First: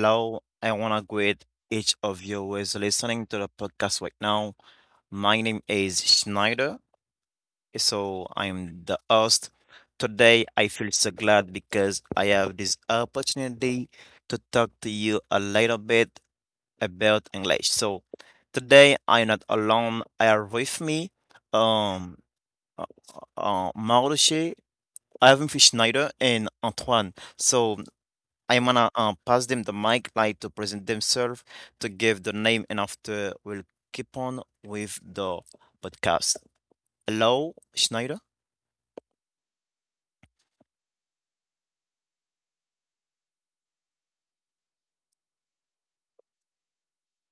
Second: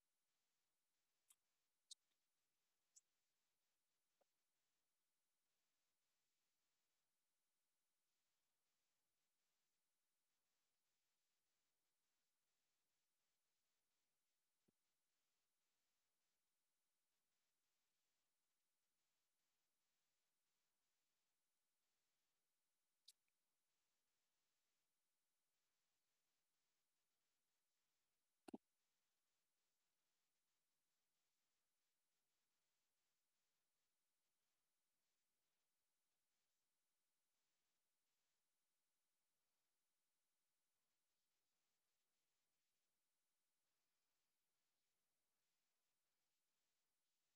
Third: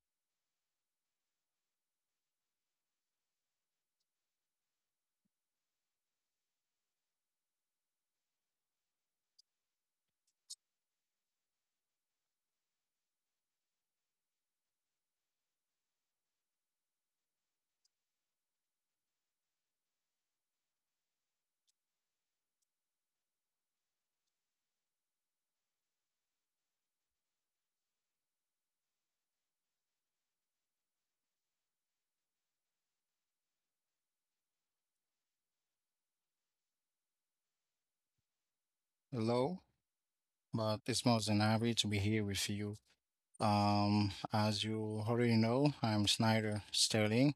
Hello, I want to greet each of you who is listening to the podcast right now. My name is Schneider, so I'm the host. Today, I feel so glad because I have this opportunity to talk to you a little bit about English. So today, I'm not alone. I have with me um, uh, Maurice, Ivan Schneider, and Antoine. So I'm gonna pass them the mic, like to present themselves, to give the name, and after we'll keep on with the podcast. Hello, Schneider. Hello, but it's more than happy to be here with you. As you already know, I'm Snyder Sterling,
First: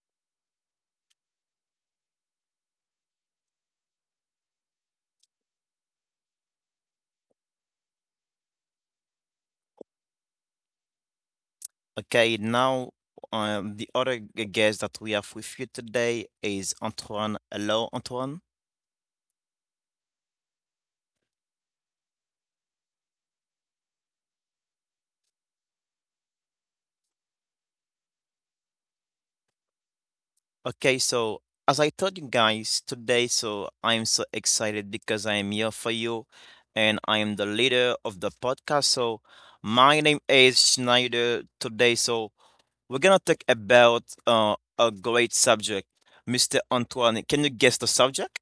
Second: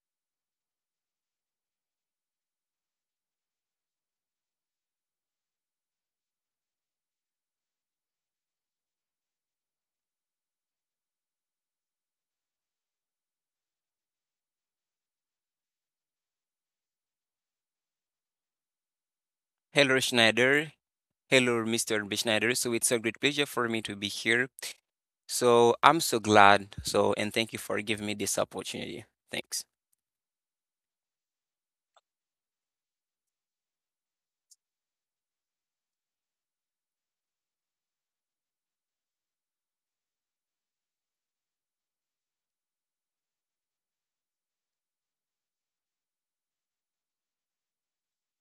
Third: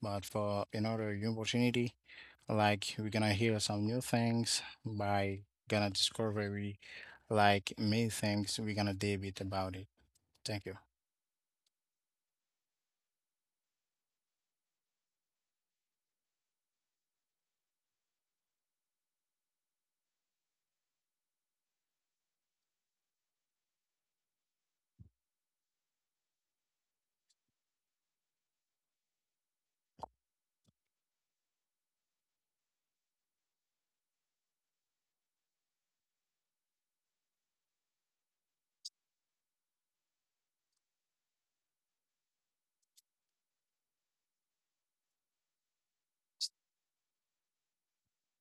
but for another new opportunity, like we're gonna hear some new things by gonna discover we like many things we're gonna debate about it. Thank you. Okay, now the other guest that we have with you today is Antoine. Hello, Antoine. Hello, Schneider. Hello, Mr. B. Schneider. So it's a great pleasure for me to be here. So I'm so glad. So, and thank you for giving me this opportunity. Thanks. Okay, so as I told you guys today, so I'm so excited because I am here for you and I am the leader of the podcast. So my name is Schneider today. So we're gonna talk about a great subject. Mr. Antoine, can you guess the subject?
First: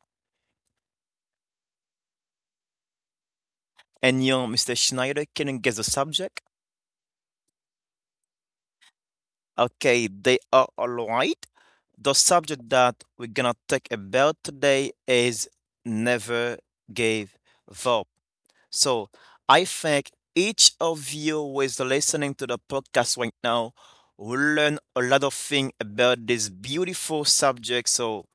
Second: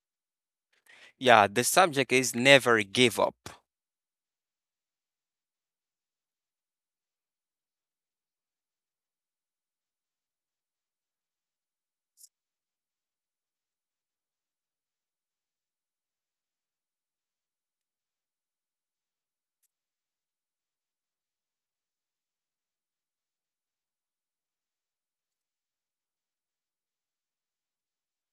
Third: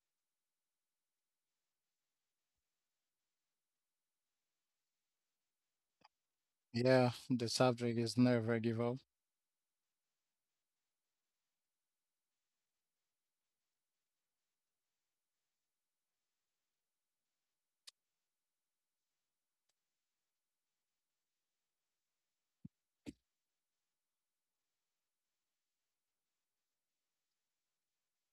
Yeah, the subject is never give up. And you, Mr. Schneider, can you guess the subject? Yeah, the subject is never give up. Okay, they are all right. The subject that we're gonna talk about today is never give up. So I think each of you who is listening to the podcast right now will learn a lot of things about this beautiful subject. So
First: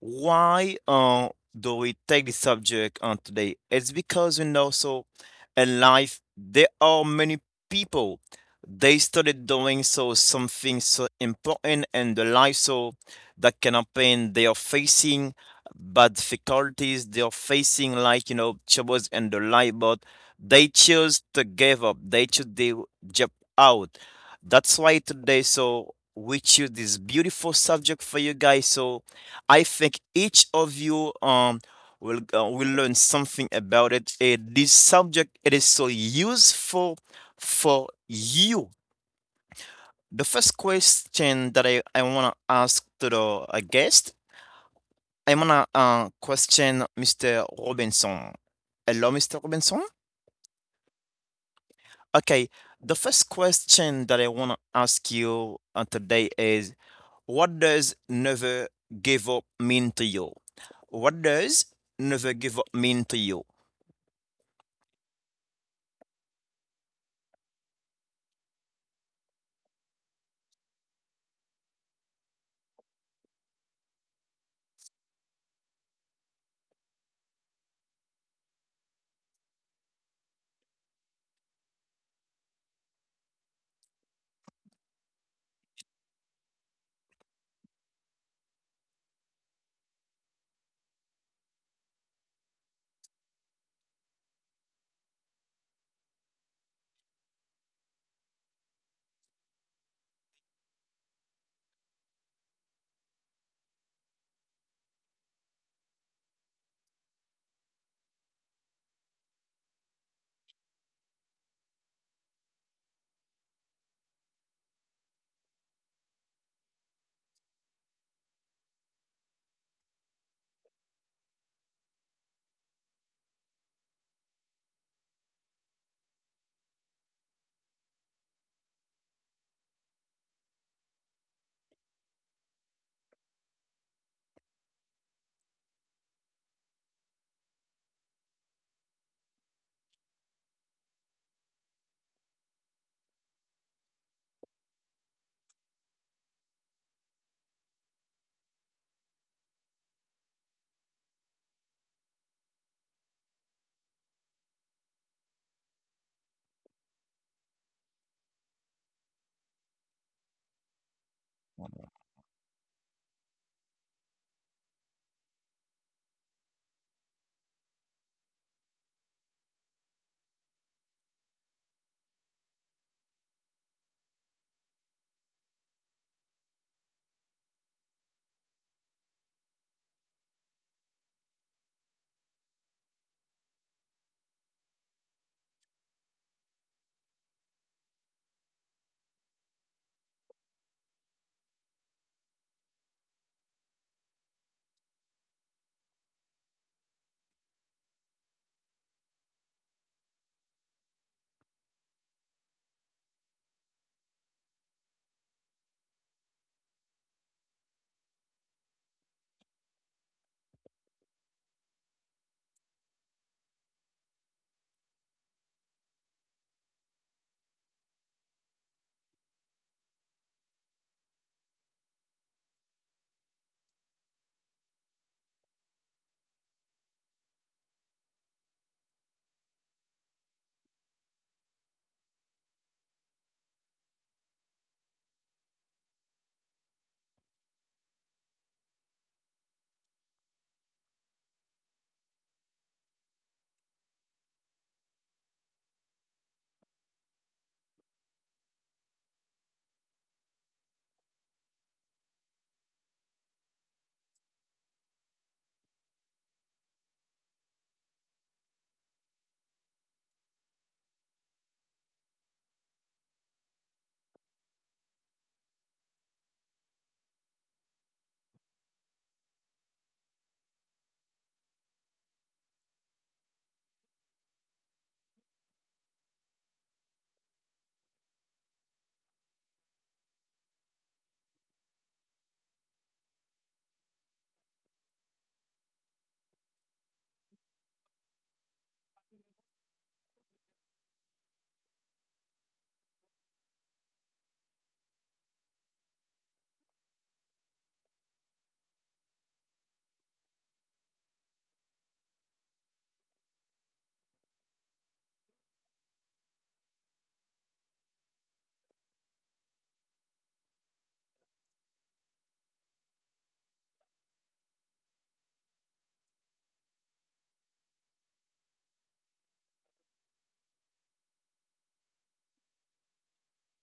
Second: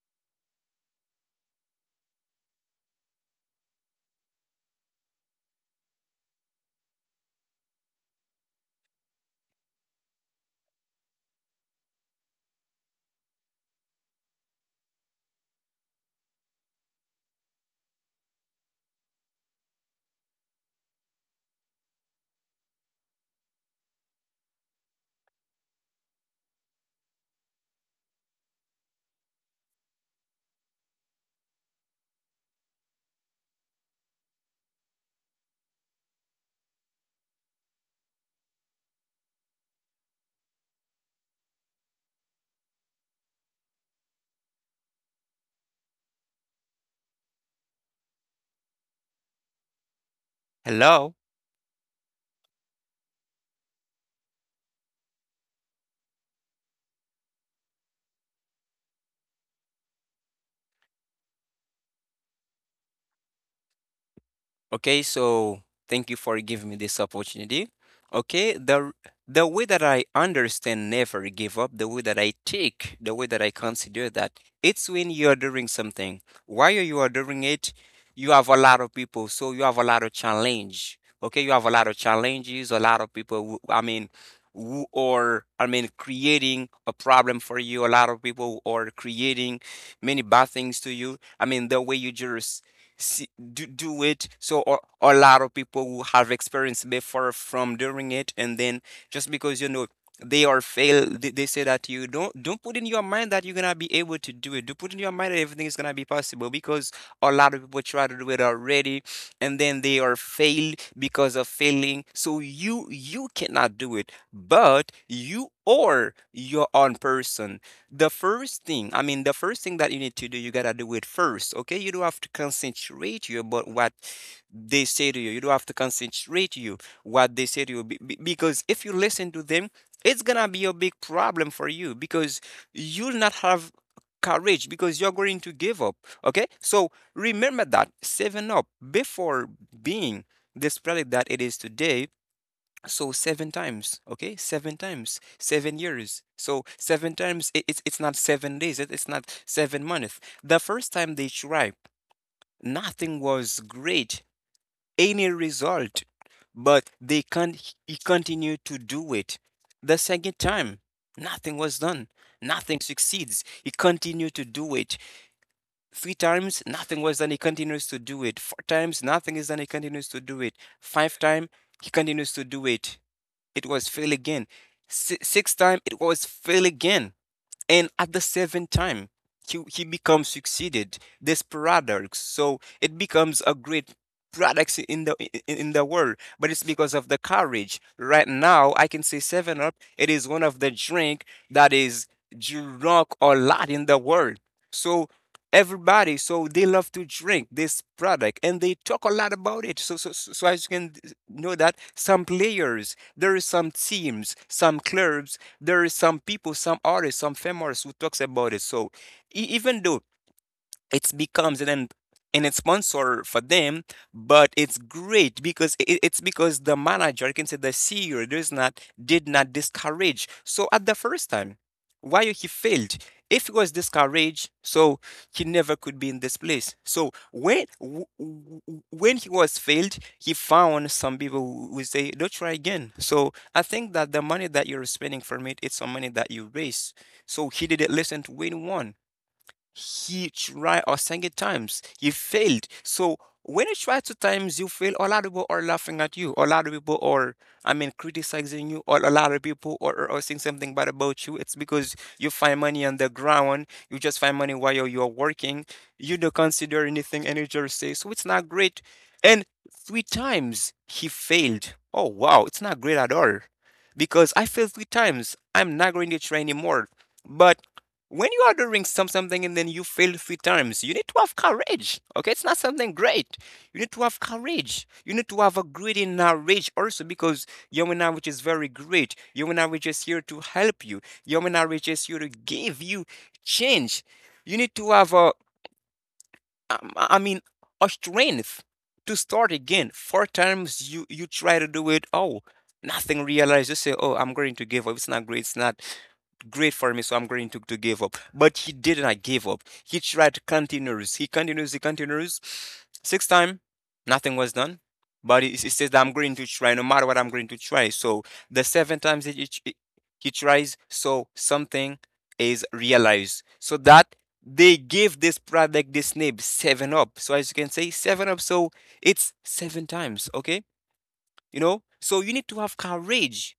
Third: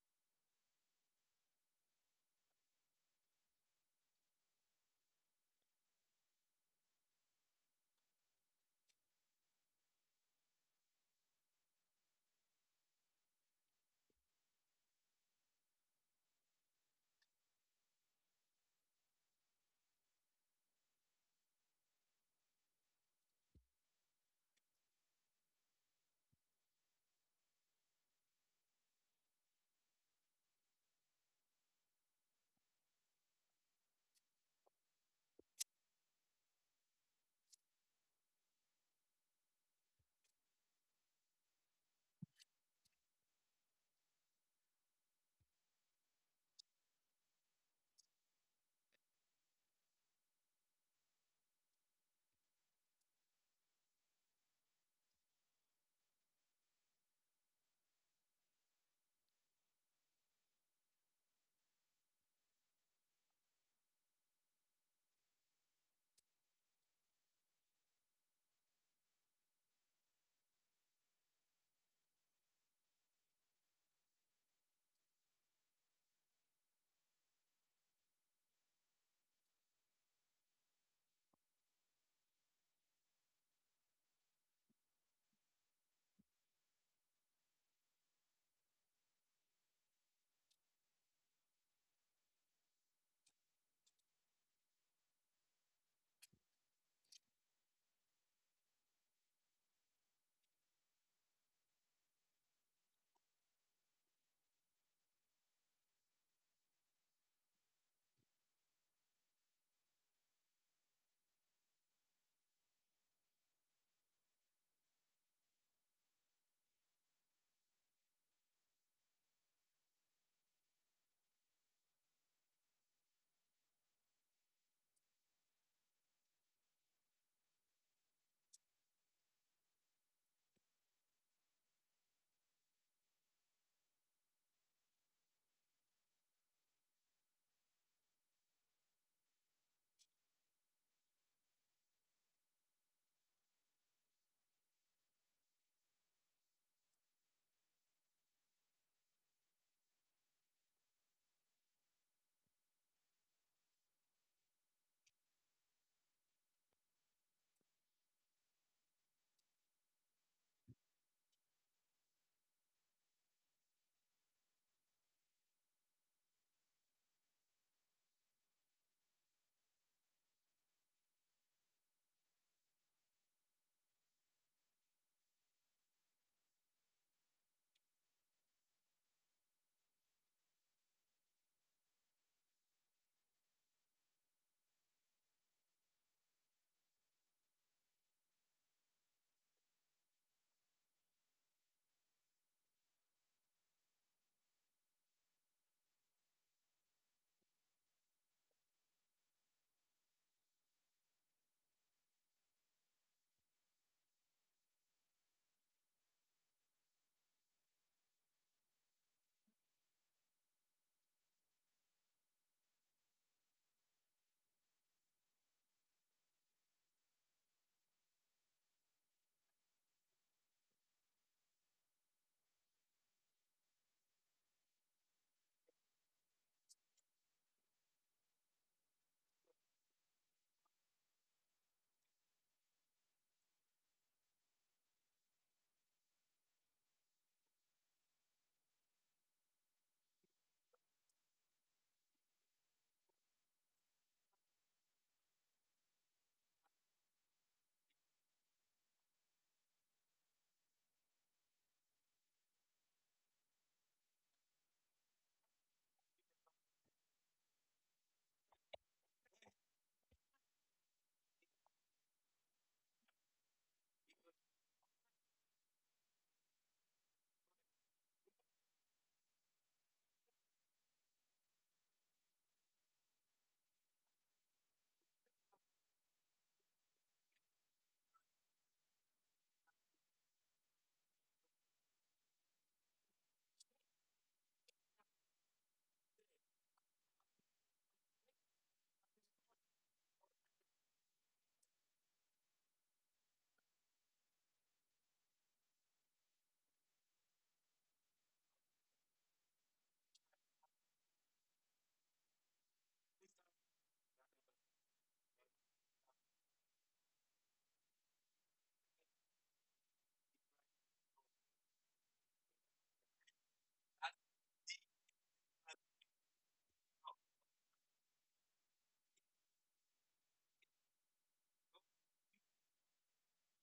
why do we take the subject on today? It's because so in life there are many people they started doing so something so important in the life, so that can happen. They are facing bad difficulties. They are facing like troubles in the life, but they choose to give up. They choose to jump out. That's why today, so we choose this beautiful subject for you guys. So I think each of you will learn something about it. This subject it is so useful for you. The first question that I wanna ask to the guest, I wanna question Mr. Robinson. Hello, Mr. Robinson. Hello. Okay, the first question that I wanna ask you today is, what does never give up mean to you? What does never give up mean to you? Okay, so thank you for giving me this opportunity. Okay, the way that I understand never give up, the way that I take, the way that I consider that, it's when you are doing something. While you are doing it, you have a lot of people, so you have a lot of challenge. Okay, you have a lot of challenges, a lot of people. Who, I mean, who are I mean creating a problem for you. A lot of people who are creating many bad things to you. I mean, the way you just see do it so, or a lot of people who have experience before from doing it, and then just because they are fail, they say that you don't put in your mind that you're gonna be able to do it, do put in your mind that everything is gonna be possible, because a lot of people try to do it already and then they are failed. Because of failing, so you cannot do it, but you are your own person. The first thing, I mean, the first thing that you need to do, you gotta do it first. Okay, you don't have to concentrate you about what they say to you. You don't have to concentrate you what they say to you. Because if you listen to them, it's gonna be a big problem for you, because you'll not have courage, because you're going to give up. Okay, so remember that saving up before being this product that it is today. So 7 times, okay? 7 times, 7 years. So 7 times, it's not 7 days, it- it's not 7 months. The first time they tried, nothing was great, any result, but they can he continued to do it. The second time, nothing was done, nothing succeeds. He continued to do it. Three times, nothing was done, he continues to do it. Four times, nothing is done, he continues to do it. Five times, he continues to do it, it was fail again. Sixth time, it was fail again. And at the seventh time, he becomes succeeded. This paradox, so it becomes a great products in the world, but it's because of the courage. Right now I can say seven up, it is one of the drink that is drunk a lot in the world. So everybody, so they love to drink this product, and they talk a lot about it. So so so so, as you can know that some players, there is some teams, some clubs, there is some people, some artists, some famous who talks about it. So even though it becomes an sponsor for them. But it's great, because it's because the manager, I can say the CEO, does not, did not discourage, so at the first time why he failed. If he was discouraged, so he never could be in this place. So when when he was failed, he found some people who would say, don't try again, so I think that the money that you're spending from it, it's some money that you raise. So he didn't listen to anyone. He tried a second times. He failed. So when you try 2 times, you fail. A lot of people are laughing at you. A lot of people are, I mean, criticizing you. Or a lot of people are saying something bad about you. It's because you find money on the ground. You just find money while you're working. You don't consider anything and you just say, so it's not great. And 3 times he failed. Oh, wow. It's not great at all. Because I failed 3 times, I'm not going to try anymore. But when you are doing something and then you fail 3 times, you need to have courage. Okay, it's not something great. You need to have courage. You need to have a greedy knowledge also, because your knowledge is very great. Your knowledge is here to help you. Your knowledge is here to give you change. You need to have a I mean, a strength to start again. Four times you try to do it. Oh, nothing realized. You say, oh, I'm going to give up. It's not great. It's not great for me, so I'm going to give up. But he did not give up. He tried to continues. He continues. He continues. Six time, nothing was done. But he says that I'm going to try, no matter what, I'm going to try. So the 7 times that he tries, so something is realized. So that they give this product this name 7 up. So as you can say 7 up, so it's 7 times. Okay, you know, so you need to have courage.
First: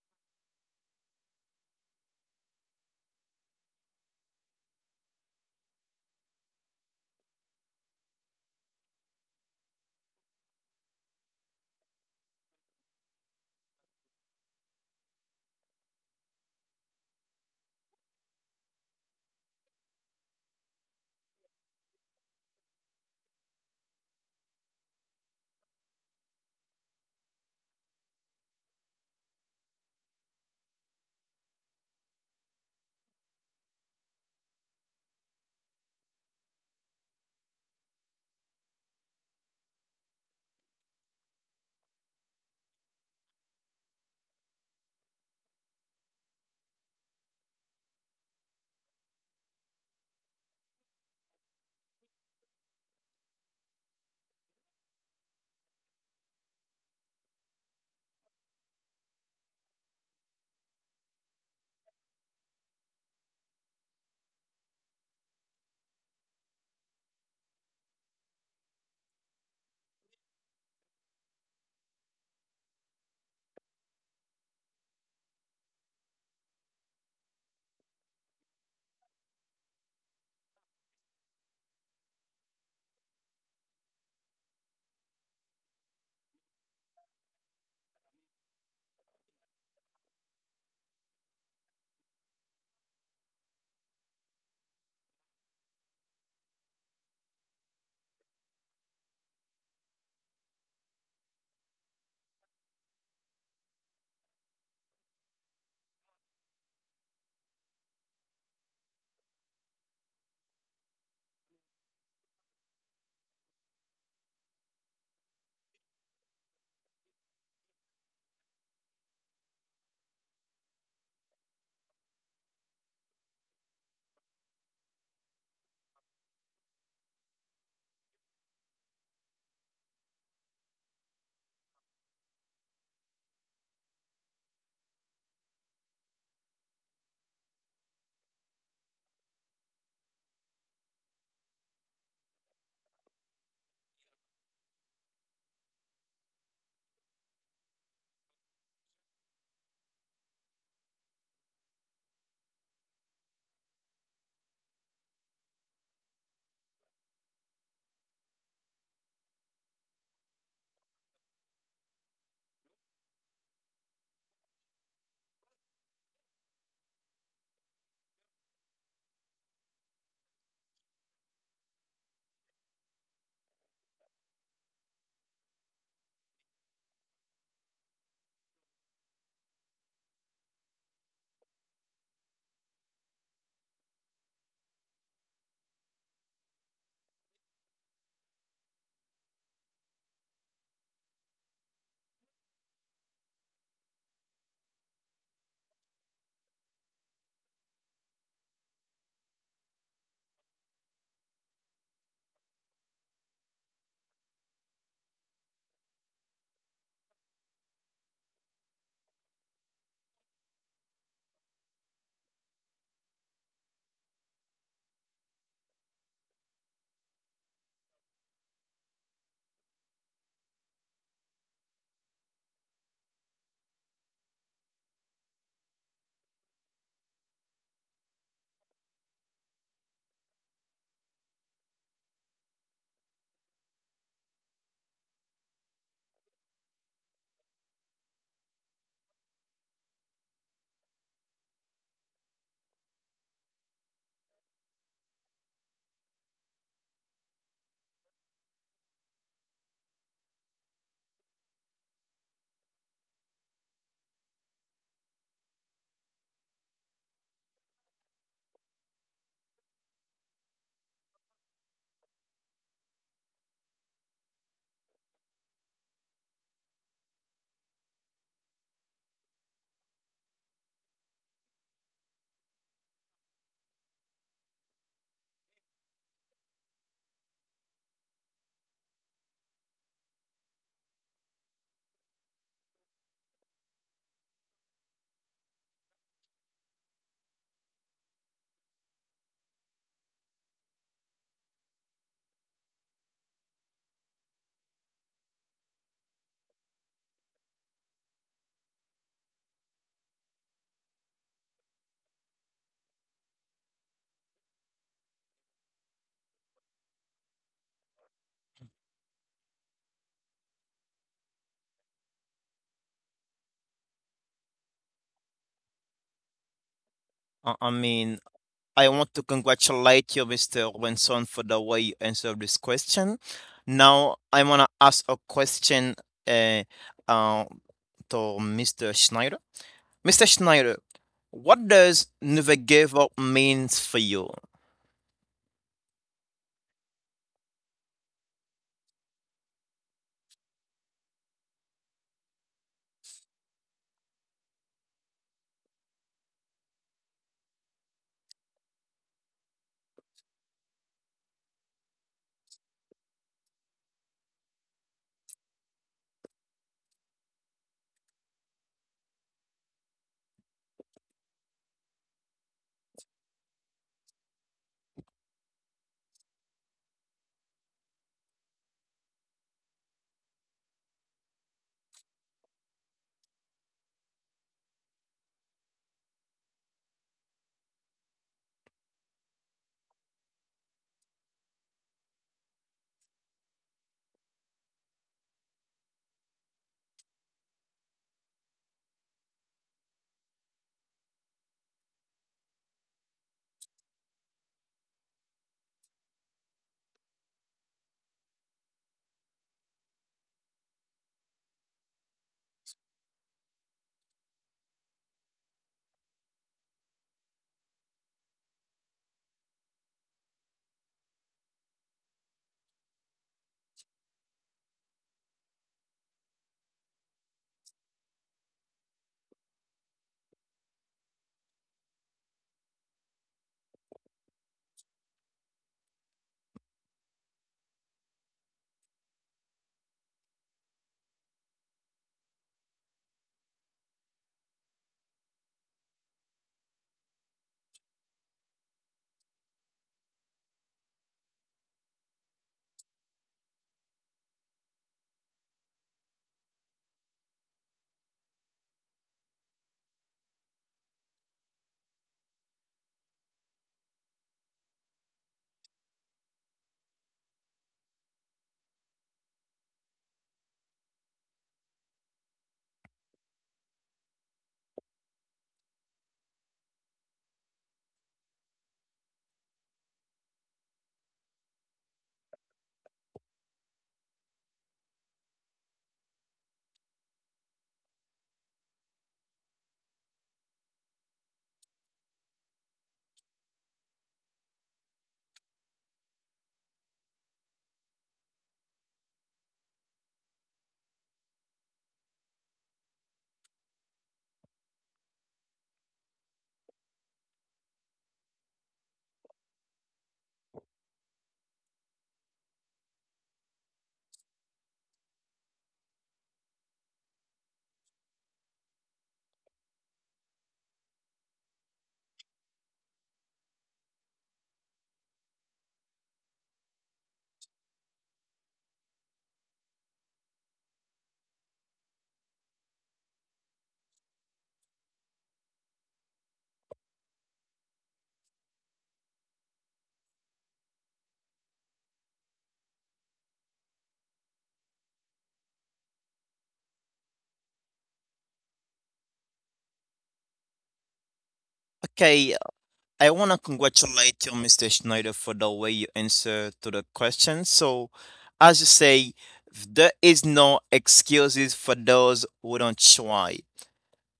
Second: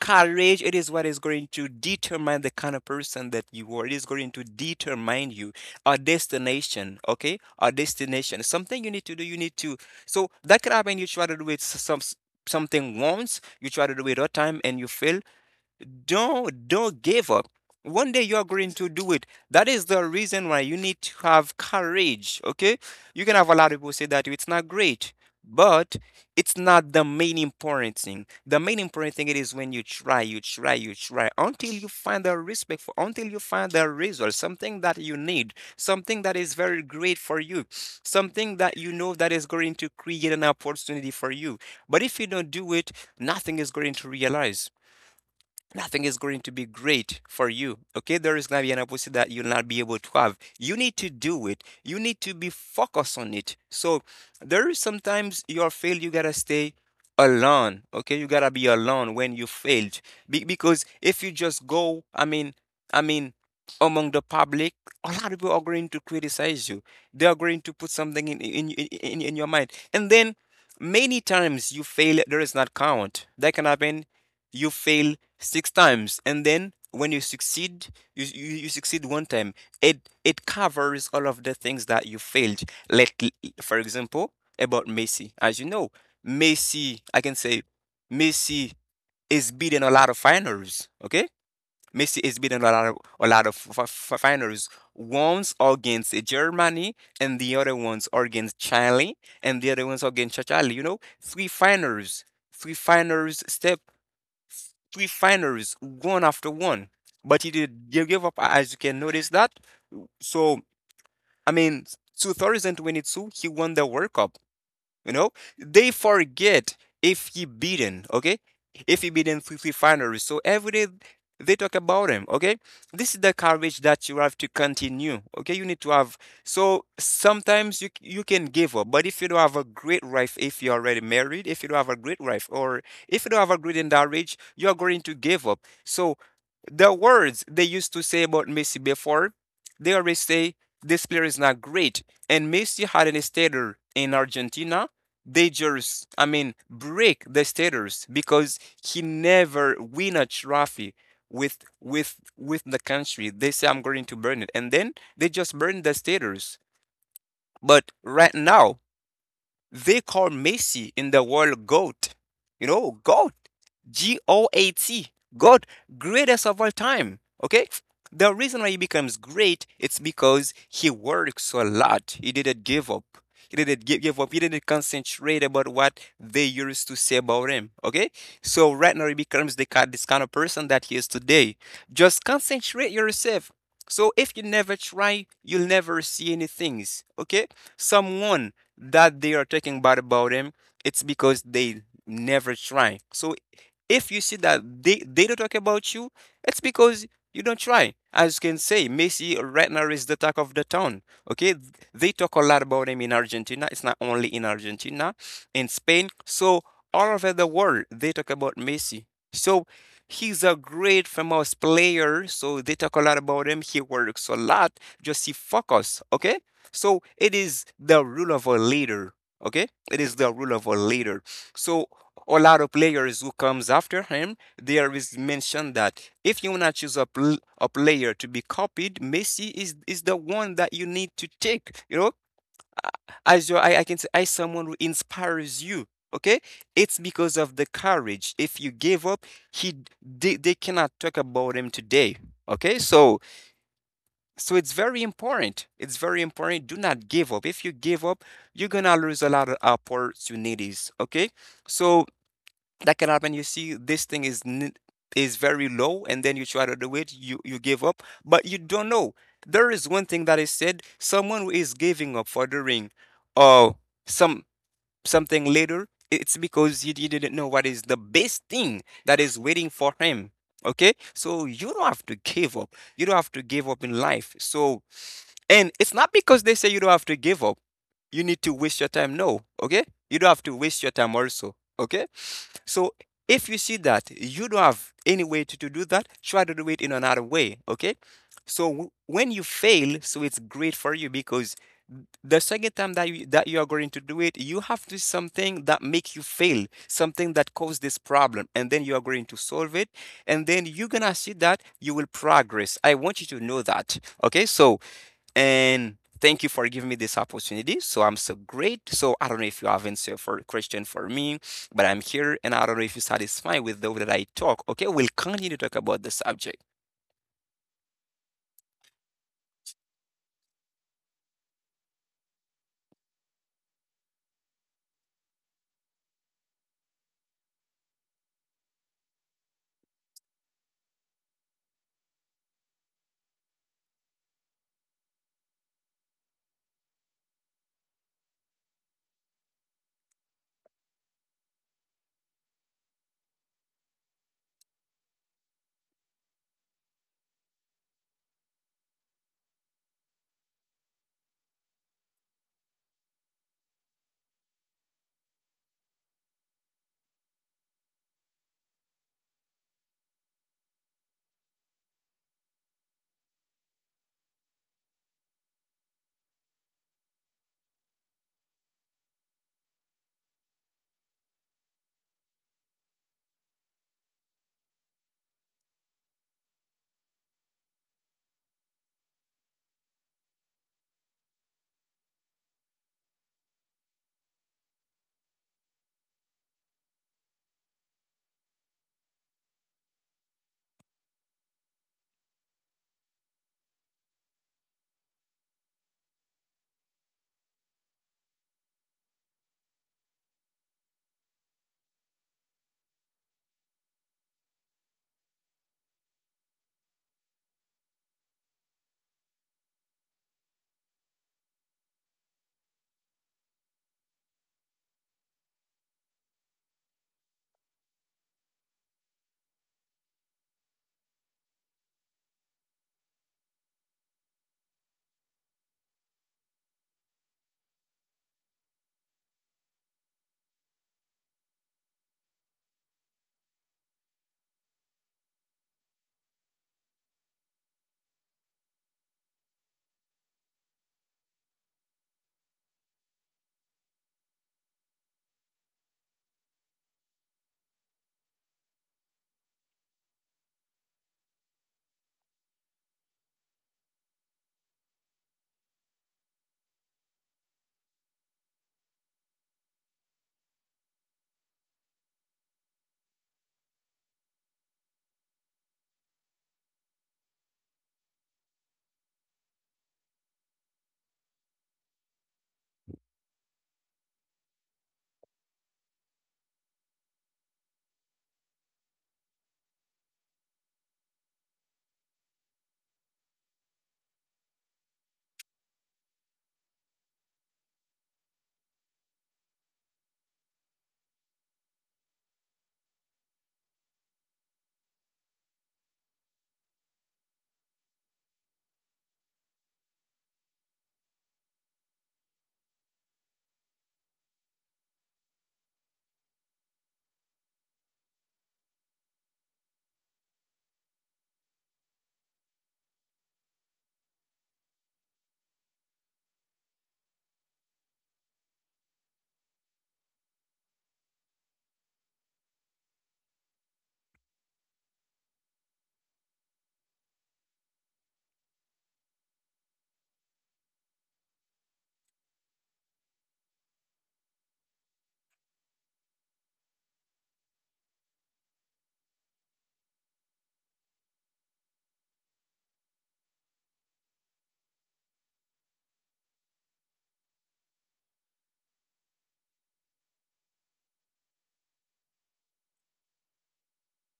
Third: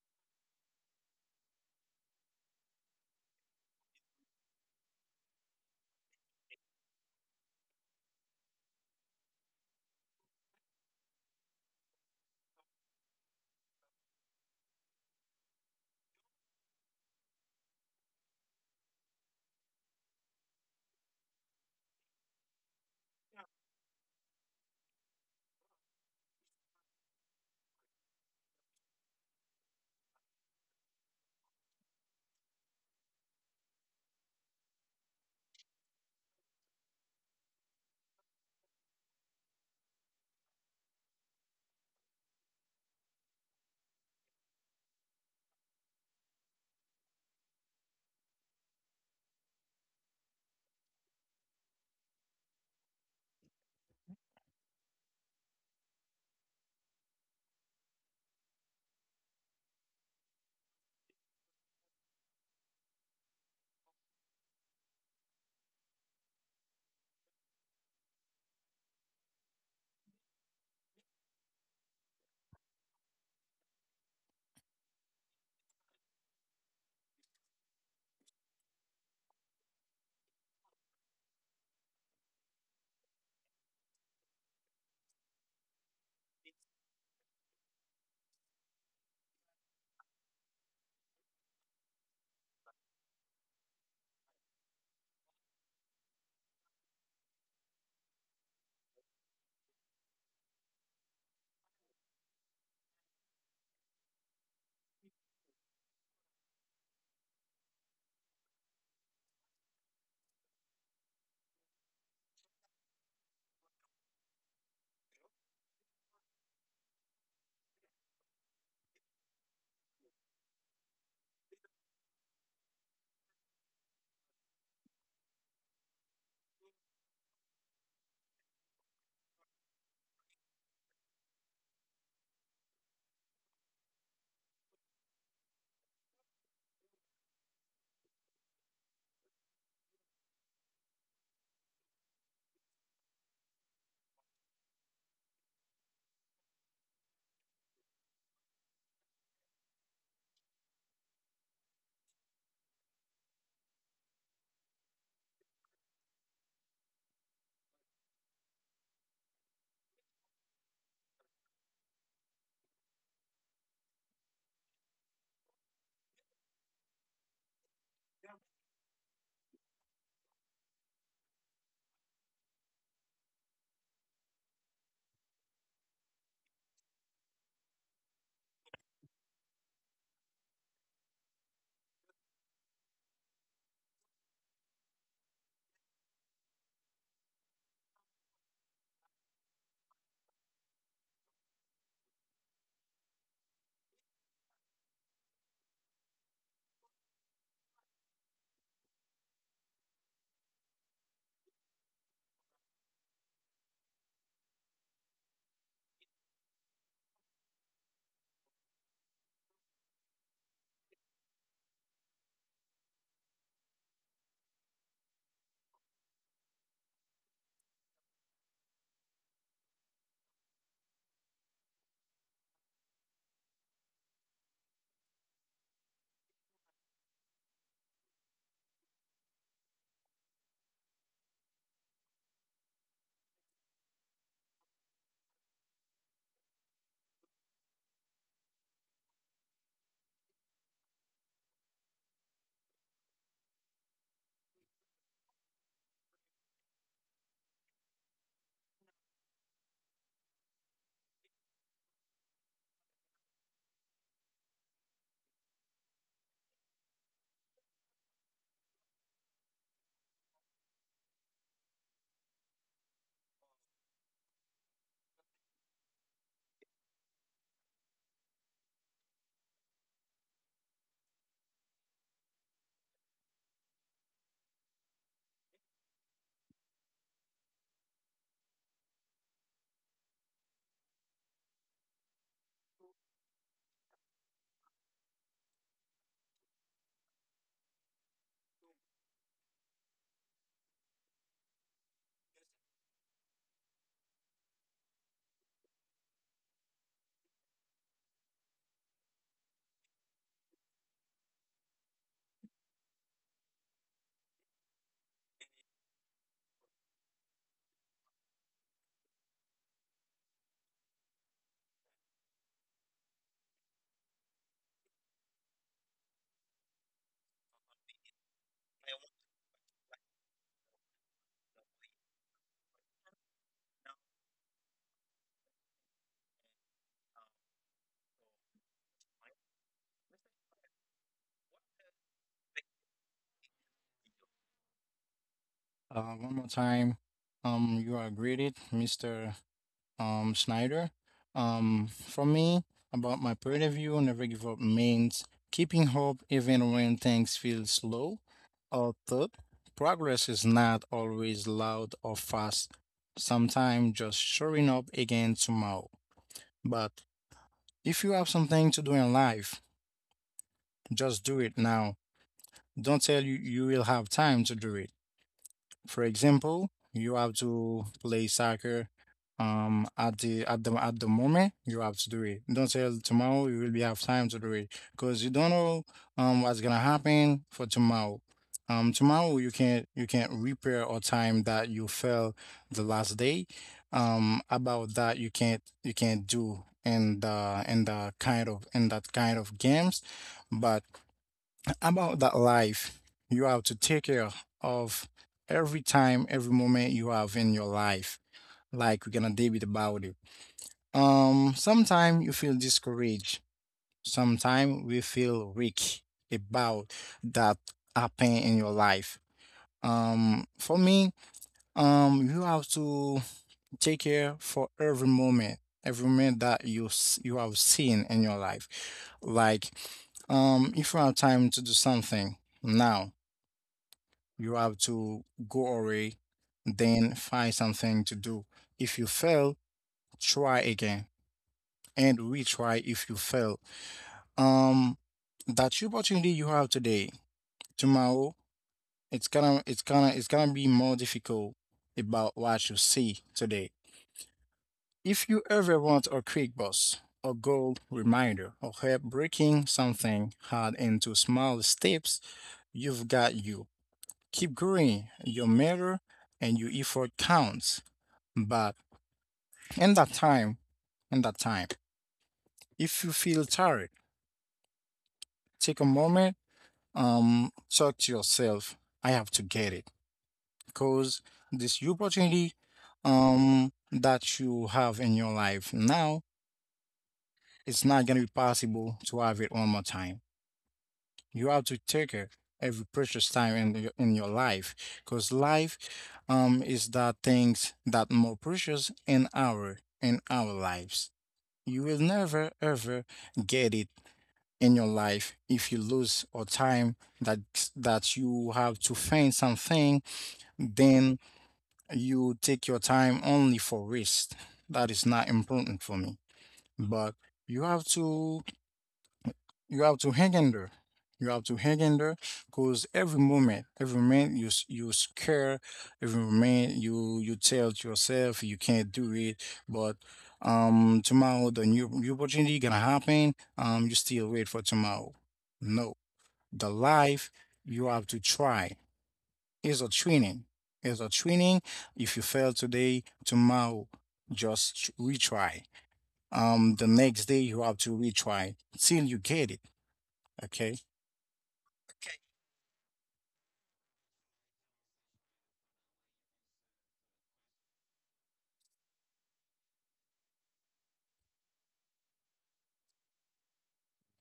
Courage, it is what is going to determine the kind of person that you are. It is going to determine you a destination. Okay, a destination, something you need to do, you need to, so that could happen. You try to do it something. Once you try to do it a time and you fail, don't give up. One day you are going to do it. That is the reason why you need to have courage. Okay, you can have a lot of people say that it's not great, but it's not the main important thing. The main important thing, it is when you try, you try, you try until you find the respect for, until you find the result, something that you need, something that is very great for you, something that you know that is going to create an opportunity for you. But if you don't do it, nothing is going to realize. Nothing is going to be great for you. Okay, there is going to be an opportunity that you'll not be able to have. You need to do it. You need to be focused on it. So there is sometimes your fail. You gotta stay alone. Okay, you gotta be alone when you failed. Because if you just go, I mean, among the public, a lot of people are going to criticize you. They are going to put something in your mind, and then many times you fail. There is not count. That can happen, you fail 6 times, and then when you succeed, you succeed one time, it covers all of the things that you failed. Let, for example, about Messi, as you know, Messi, I can say Messi is beating a lot of finals. Okay, Messi is beating a lot of finals. One's against Germany and the other ones are against Chile, and the other ones are against Chile, you know, three finals, three finals step, three finalists, one after one. But he did give up, as you can notice that. So, I mean, 2022, he won the World Cup. You know, they forget if he beaten, okay? If he beaten free refinery. So every day they talk about him, okay? This is the courage that you have to continue, okay? You need to have. So sometimes you can give up, but if you don't have a great wife, if you're already married, if you don't have a great wife, or if you don't have a great marriage, you're going to give up. So the words they used to say about Messi before, they always say this player is not great. And Messi had an starter in Argentina, they just, I mean, break the status because he never win a trophy with the country. They say I'm going to burn it, and then they just burn the status. But right now they call Messi in the world GOAT. You know, GOAT. G O A T. GOAT. Greatest of all time. Okay? The reason why he becomes great, it's because he works a lot. He didn't give up. He didn't give up. He didn't concentrate about what they used to say about him. Okay? So right now he becomes the kind this kind of person that he is today. Just concentrate yourself. So if you never try, you'll never see any things. Okay? Someone that they are talking bad about him, it's because they never try. So if you see that they don't talk about you, it's because you don't try. As you can say, Messi right now is the talk of the town. Okay, they talk a lot about him in Argentina. It's not only in Argentina, in Spain. So all over the world, they talk about Messi. So he's a great famous player. So they talk a lot about him. He works a lot. Just he focus. Okay, so it is the rule of a leader. Okay, it is the rule of a leader. So a lot of players who comes after him, there is mentioned that if you wanna choose a, a player to be copied, Messi is the one that you need to take. You know, as your I can say, as someone who inspires you. Okay, it's because of the courage. If you give up, he they cannot talk about him today. Okay, so it's very important. It's very important. Do not give up. If you give up, you're gonna lose a lot of opportunities. Okay, so that can happen. You see, this thing is is very low, and then you try to do it. You give up, but you don't know. There is one thing that is said: someone who is giving up for doing, uh, some something later. It's because he didn't know what is the best thing that is waiting for him. Okay, so you don't have to give up. You don't have to give up in life. So and it's not because they say you don't have to give up. You need to waste your time. No, okay? You don't have to waste your time also, okay? So if you see that you don't have any way to, do that, try to do it in another way, okay? So when you fail, so it's great for you because the second time that you are going to do it, you have to do something that make you fail, something that caused this problem, and then you are going to solve it, and then you're gonna see that you will progress. I want you to know that. Okay, so and thank you for giving me this opportunity. So I'm so great. So I don't know if you have answer for question for me, but I'm here and I don't know if you're satisfied with the way that I talk. Okay, we'll continue to talk about the subject. I mean, I want to congratulate you, Mr. Robinson, for the way you answered this question. Now, I want to ask a question uh, uh, to Mr. Schneider. Mr. Schneider, what does never give up means for you? One more time, you are greeted, Mr. Snyder. For me, about my point of view, never give up means keeping hope even when things feel slow or third. Progress is not always loud or fast, sometimes just showing up again tomorrow. But if you have something to do in life, just do it now. Don't tell you you will have time to do it. For example, you have to play soccer at the moment you have to do it. Don't say tomorrow you will be have time to do it, because you don't know what's gonna happen for tomorrow. Tomorrow you can't repair or time that you fell the last day. About that you can't do in the kind of in that kind of games, but about that life you have to take care of every time, every moment you have in your life, like we're gonna debate about it. Sometimes you feel discouraged, sometimes we feel weak about that happen in your life. For me, you have to take care for every moment, every moment that you have seen in your life. Like, if you have time to do something now, you have to go away, then find something to do. If you fail, try again and retry if you fail. Um, that opportunity you have today, tomorrow, it's gonna be more difficult about what you see today. If you ever want a quick bus, a goal reminder, or help breaking something hard into small steps, you've got you. Keep going. Your matter and your effort counts. But in that time, in that time, if you feel tired, take a moment, talk to yourself. I have to get it, because this opportunity, that you have in your life now, it's not gonna be possible to have it one more time. You have to take it every precious time in your life, because life, is that things that more precious in our lives. You will never ever get it in your life if you lose or time that you have to find something, then you take your time only for rest. That is not important for me, but you have to you have to hang in there. you have to hang in there because every moment you scare, every moment you tell to yourself you can't do it. But tomorrow the new opportunity gonna happen. You still wait for tomorrow? No. The life you have to try is a training. Is a training. If you fail today, tomorrow, just retry. The next day you have to retry till you get it. Okay. Okay, I want to congratulate you, Mr. Schneider, for the way you answer to the question. So, as you say, there is no excuses for those who don't try.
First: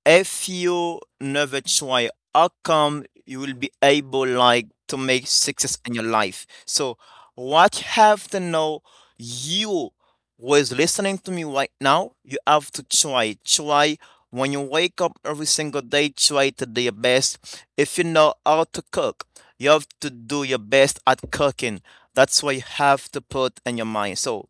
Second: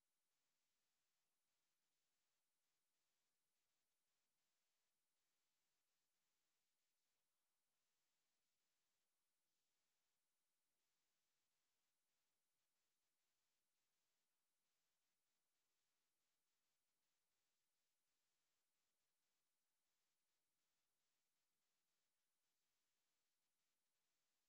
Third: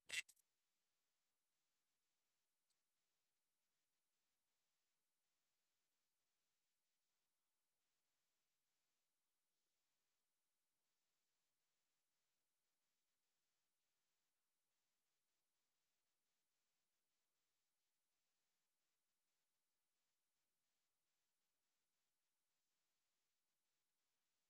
If you never try, outcome you will be able like to make success in your life. So what have to know, you who is listening to me right now, you have to try. When you wake up every single day, try to do your best. If you know how to cook, you have to do your best at cooking. That's what you have to put in your mind. So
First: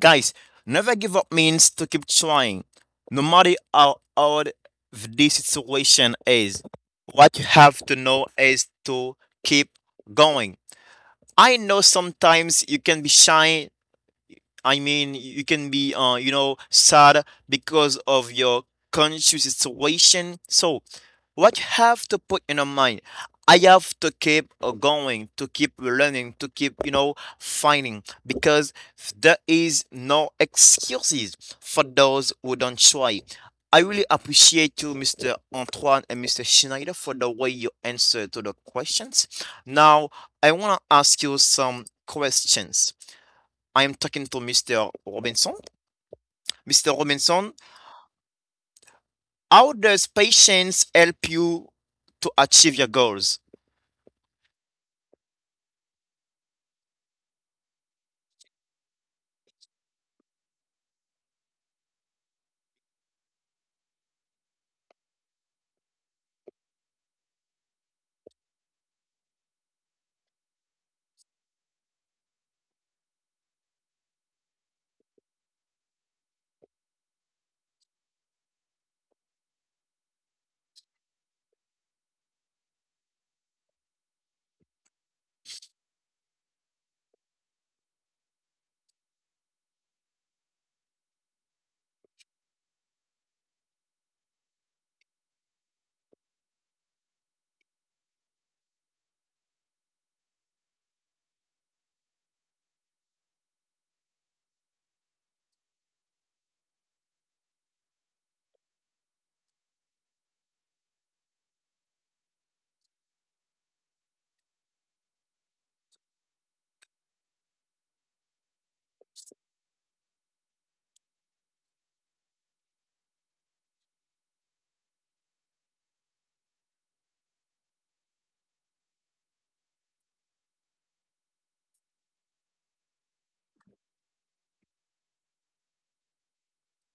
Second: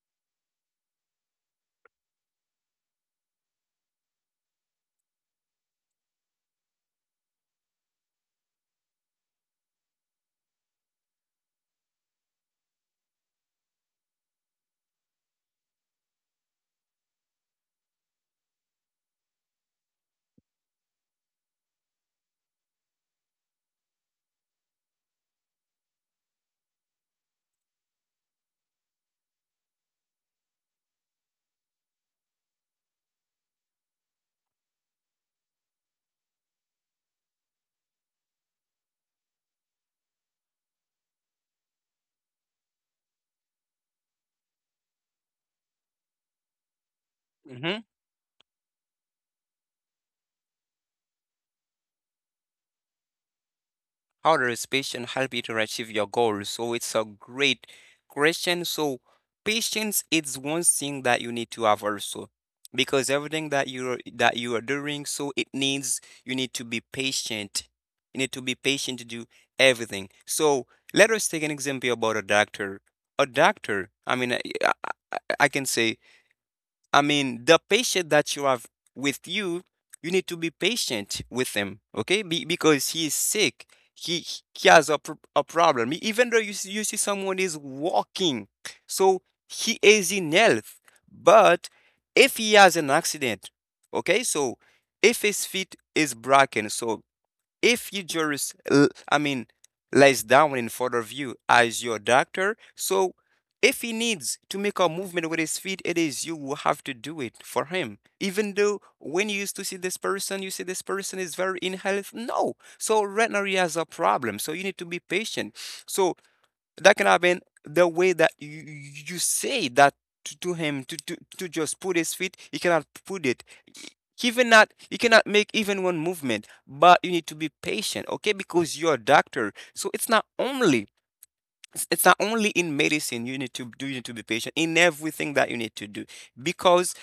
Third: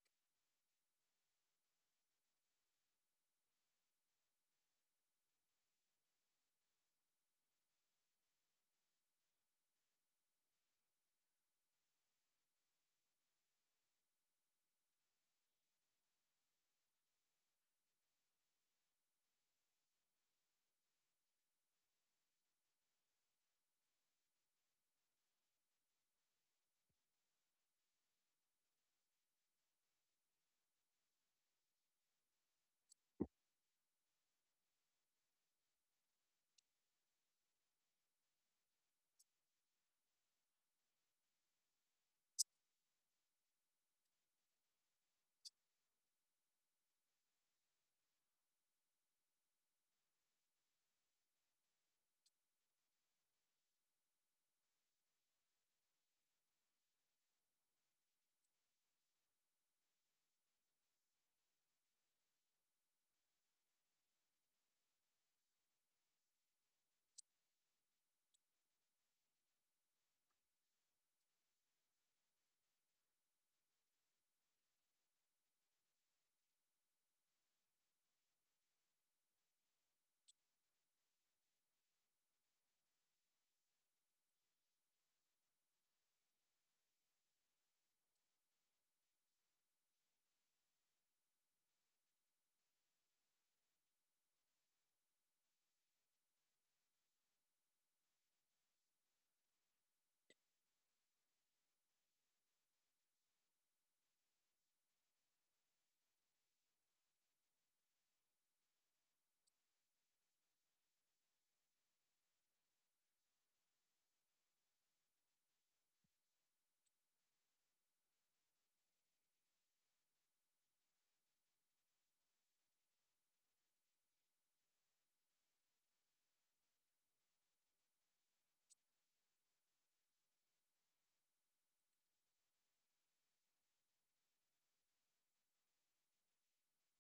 guys, never give up means to keep trying. No matter how hard the situation is, what you have to know is to keep going. I know sometimes you can be shy. I mean, you can be sad because of your conscious situation. So what you have to put in your mind? I have to keep going, to keep learning, to keep finding, because there is no excuses for those who don't try. I really appreciate you, Mr. Antoine and Mr. Schneider, for the way you answer to the questions. Now, I want to ask you some questions. I am talking to Mr. Robinson. Mr. Robinson, hmm how does patience help you to achieve your goals? How does patience help you to achieve your goal? So it's a great question. So patience is one thing that you need to have also. Because everything that you are doing, so it needs you need to be patient. You need to be patient to do everything. So let us take an example about a doctor. A doctor, I mean, I I can say, I mean, the patient that you have with you, you need to be patient with him, okay? Because he is sick. He he has a, a problem. Even though you see, someone is walking, so he is in health. But if he has an accident, okay, so if his feet is broken, so if you just, I mean, lays down in front of you as your doctor, so if he needs to make a movement with his feet, it is you who have to do it for him. Even though when you used to see this person, you see this person is very in health. No. So right now he has a problem. So you need to be patient. So that can happen the way that you say that to, him to just put his feet, he cannot put it, even not you cannot make even one movement, but you need to be patient, okay, because you're a doctor. So it's not only, it's not only in medicine, you need to do, you need to be patient in everything that you need to do, because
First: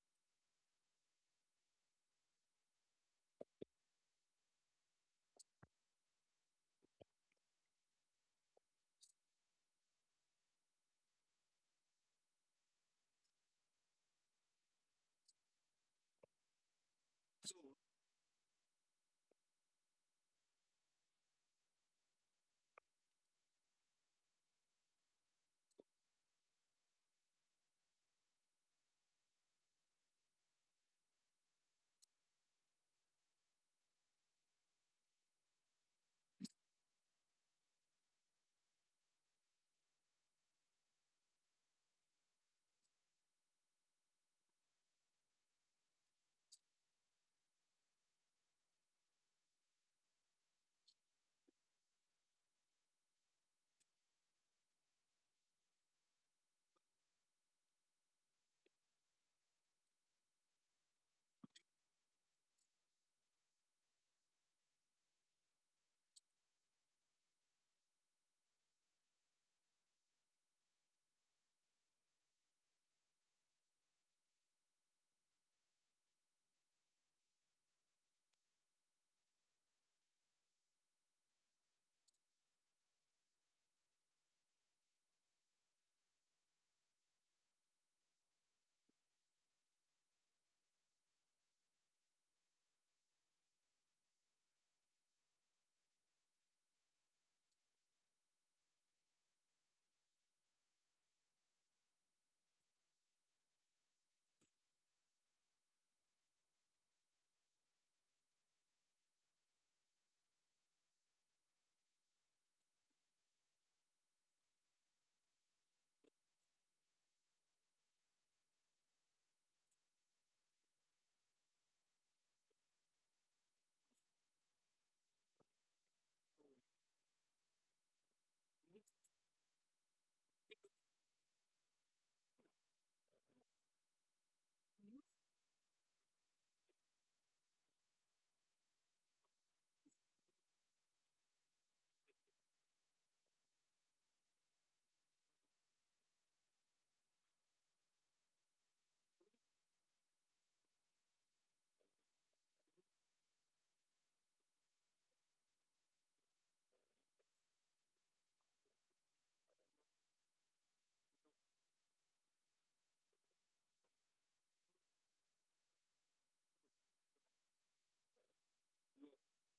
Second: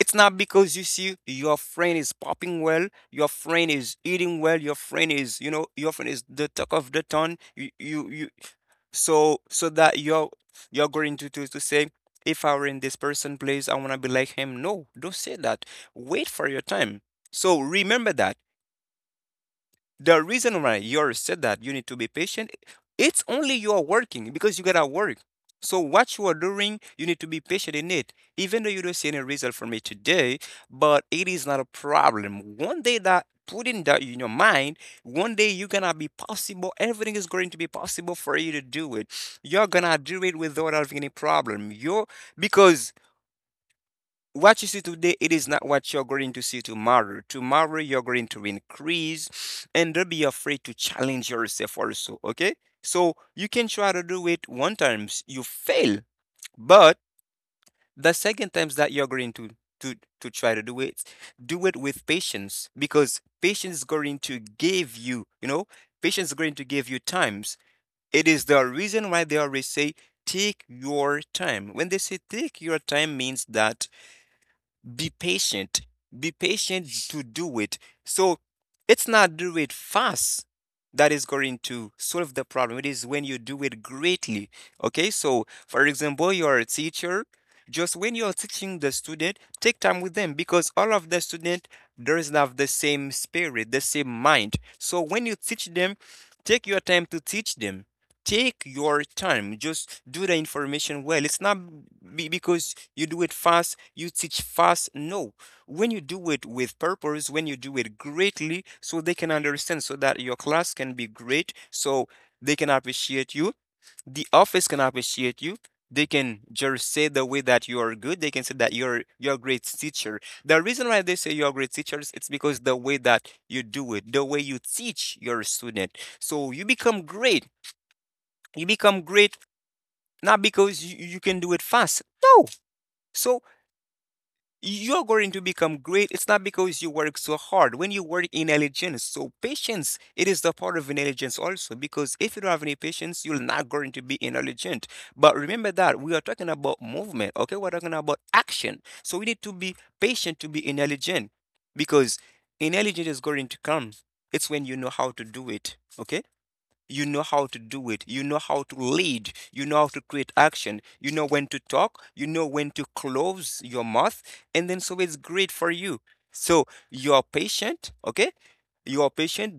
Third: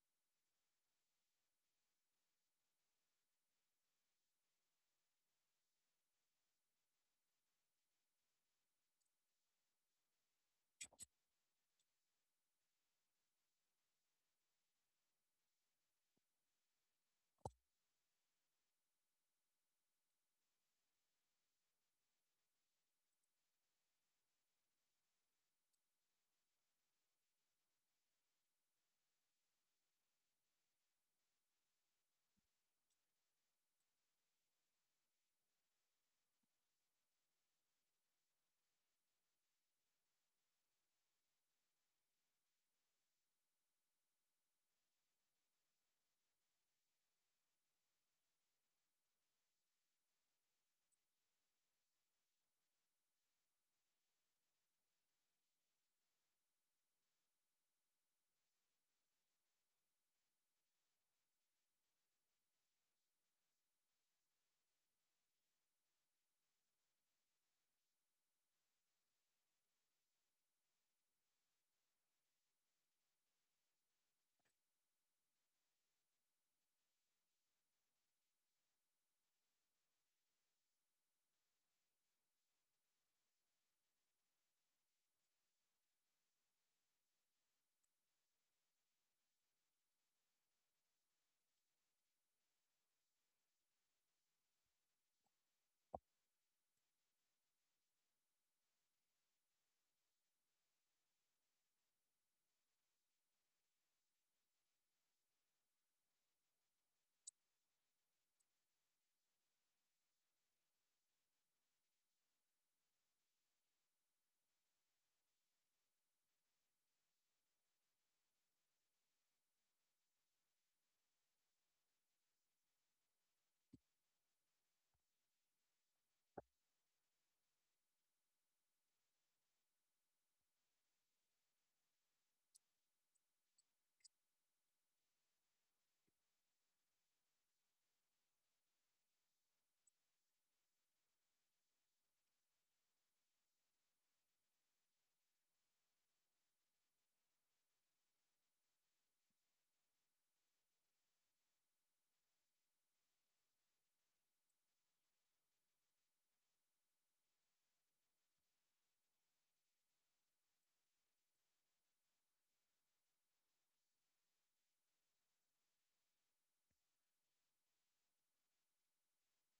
it's not because you see your friend is popping well, your friend is eating well, your friend is, your friend is the talk of the town, you so so that you're going to, say if I were in this person's place, I want to be like him. No, don't say that. Wait for your time. So remember that the reason why you said that you need to be patient, it's only you are working because you gotta work. So what you are doing, you need to be patient in it. Even though you don't see any result from it today, but it is not a problem. One day that putting that in your mind, one day you're gonna be possible. Everything is going to be possible for you to do it. You're gonna do it without having any problem. You Because what you see today, it is not what you're going to see tomorrow. Tomorrow, you're going to increase, and don't be afraid to challenge yourself also. Okay. So you can try to do it one times, you fail, but the second times that you're going to to try to do it with patience, because patience is going to give you, patience is going to give you times. It is the reason why they always say, take your time. When they say take your time, means that be patient, be patient to do it. So it's not do it fast that is going to solve the problem, it is when you do it greatly. Okay, so for example, you're a teacher. Just when you're teaching the student, take time with them, because all of the student doesn't have the same spirit, the same mind. So when you teach them, take your time to teach them, take your time, just do the information well. It's not be because you do it fast, you teach fast. No, when you do it with purpose, when you do it greatly, so they can understand, so that your class can be great. So they can appreciate you, the office can appreciate you, they can just say the way that you are good, they can say that you're a great teacher. The reason why they say you're great teachers, it's because the way that you do it, the way you teach your student, so you become great, you become great, not because you can do it fast. No. So you're going to become great. It's not because you work so hard. When you work intelligence, so patience, it is the part of intelligence also. Because if you don't have any patience, you're not going to be intelligent. But remember that we are talking about movement. Okay, we're talking about action. So we need to be patient to be intelligent, because intelligence is going to come. It's when you know how to do it. Okay. You know how to do it. You know how to lead. You know how to create action. You know when to talk. You know when to close your mouth. And then so it's great for you. So you are patient, okay? You are patient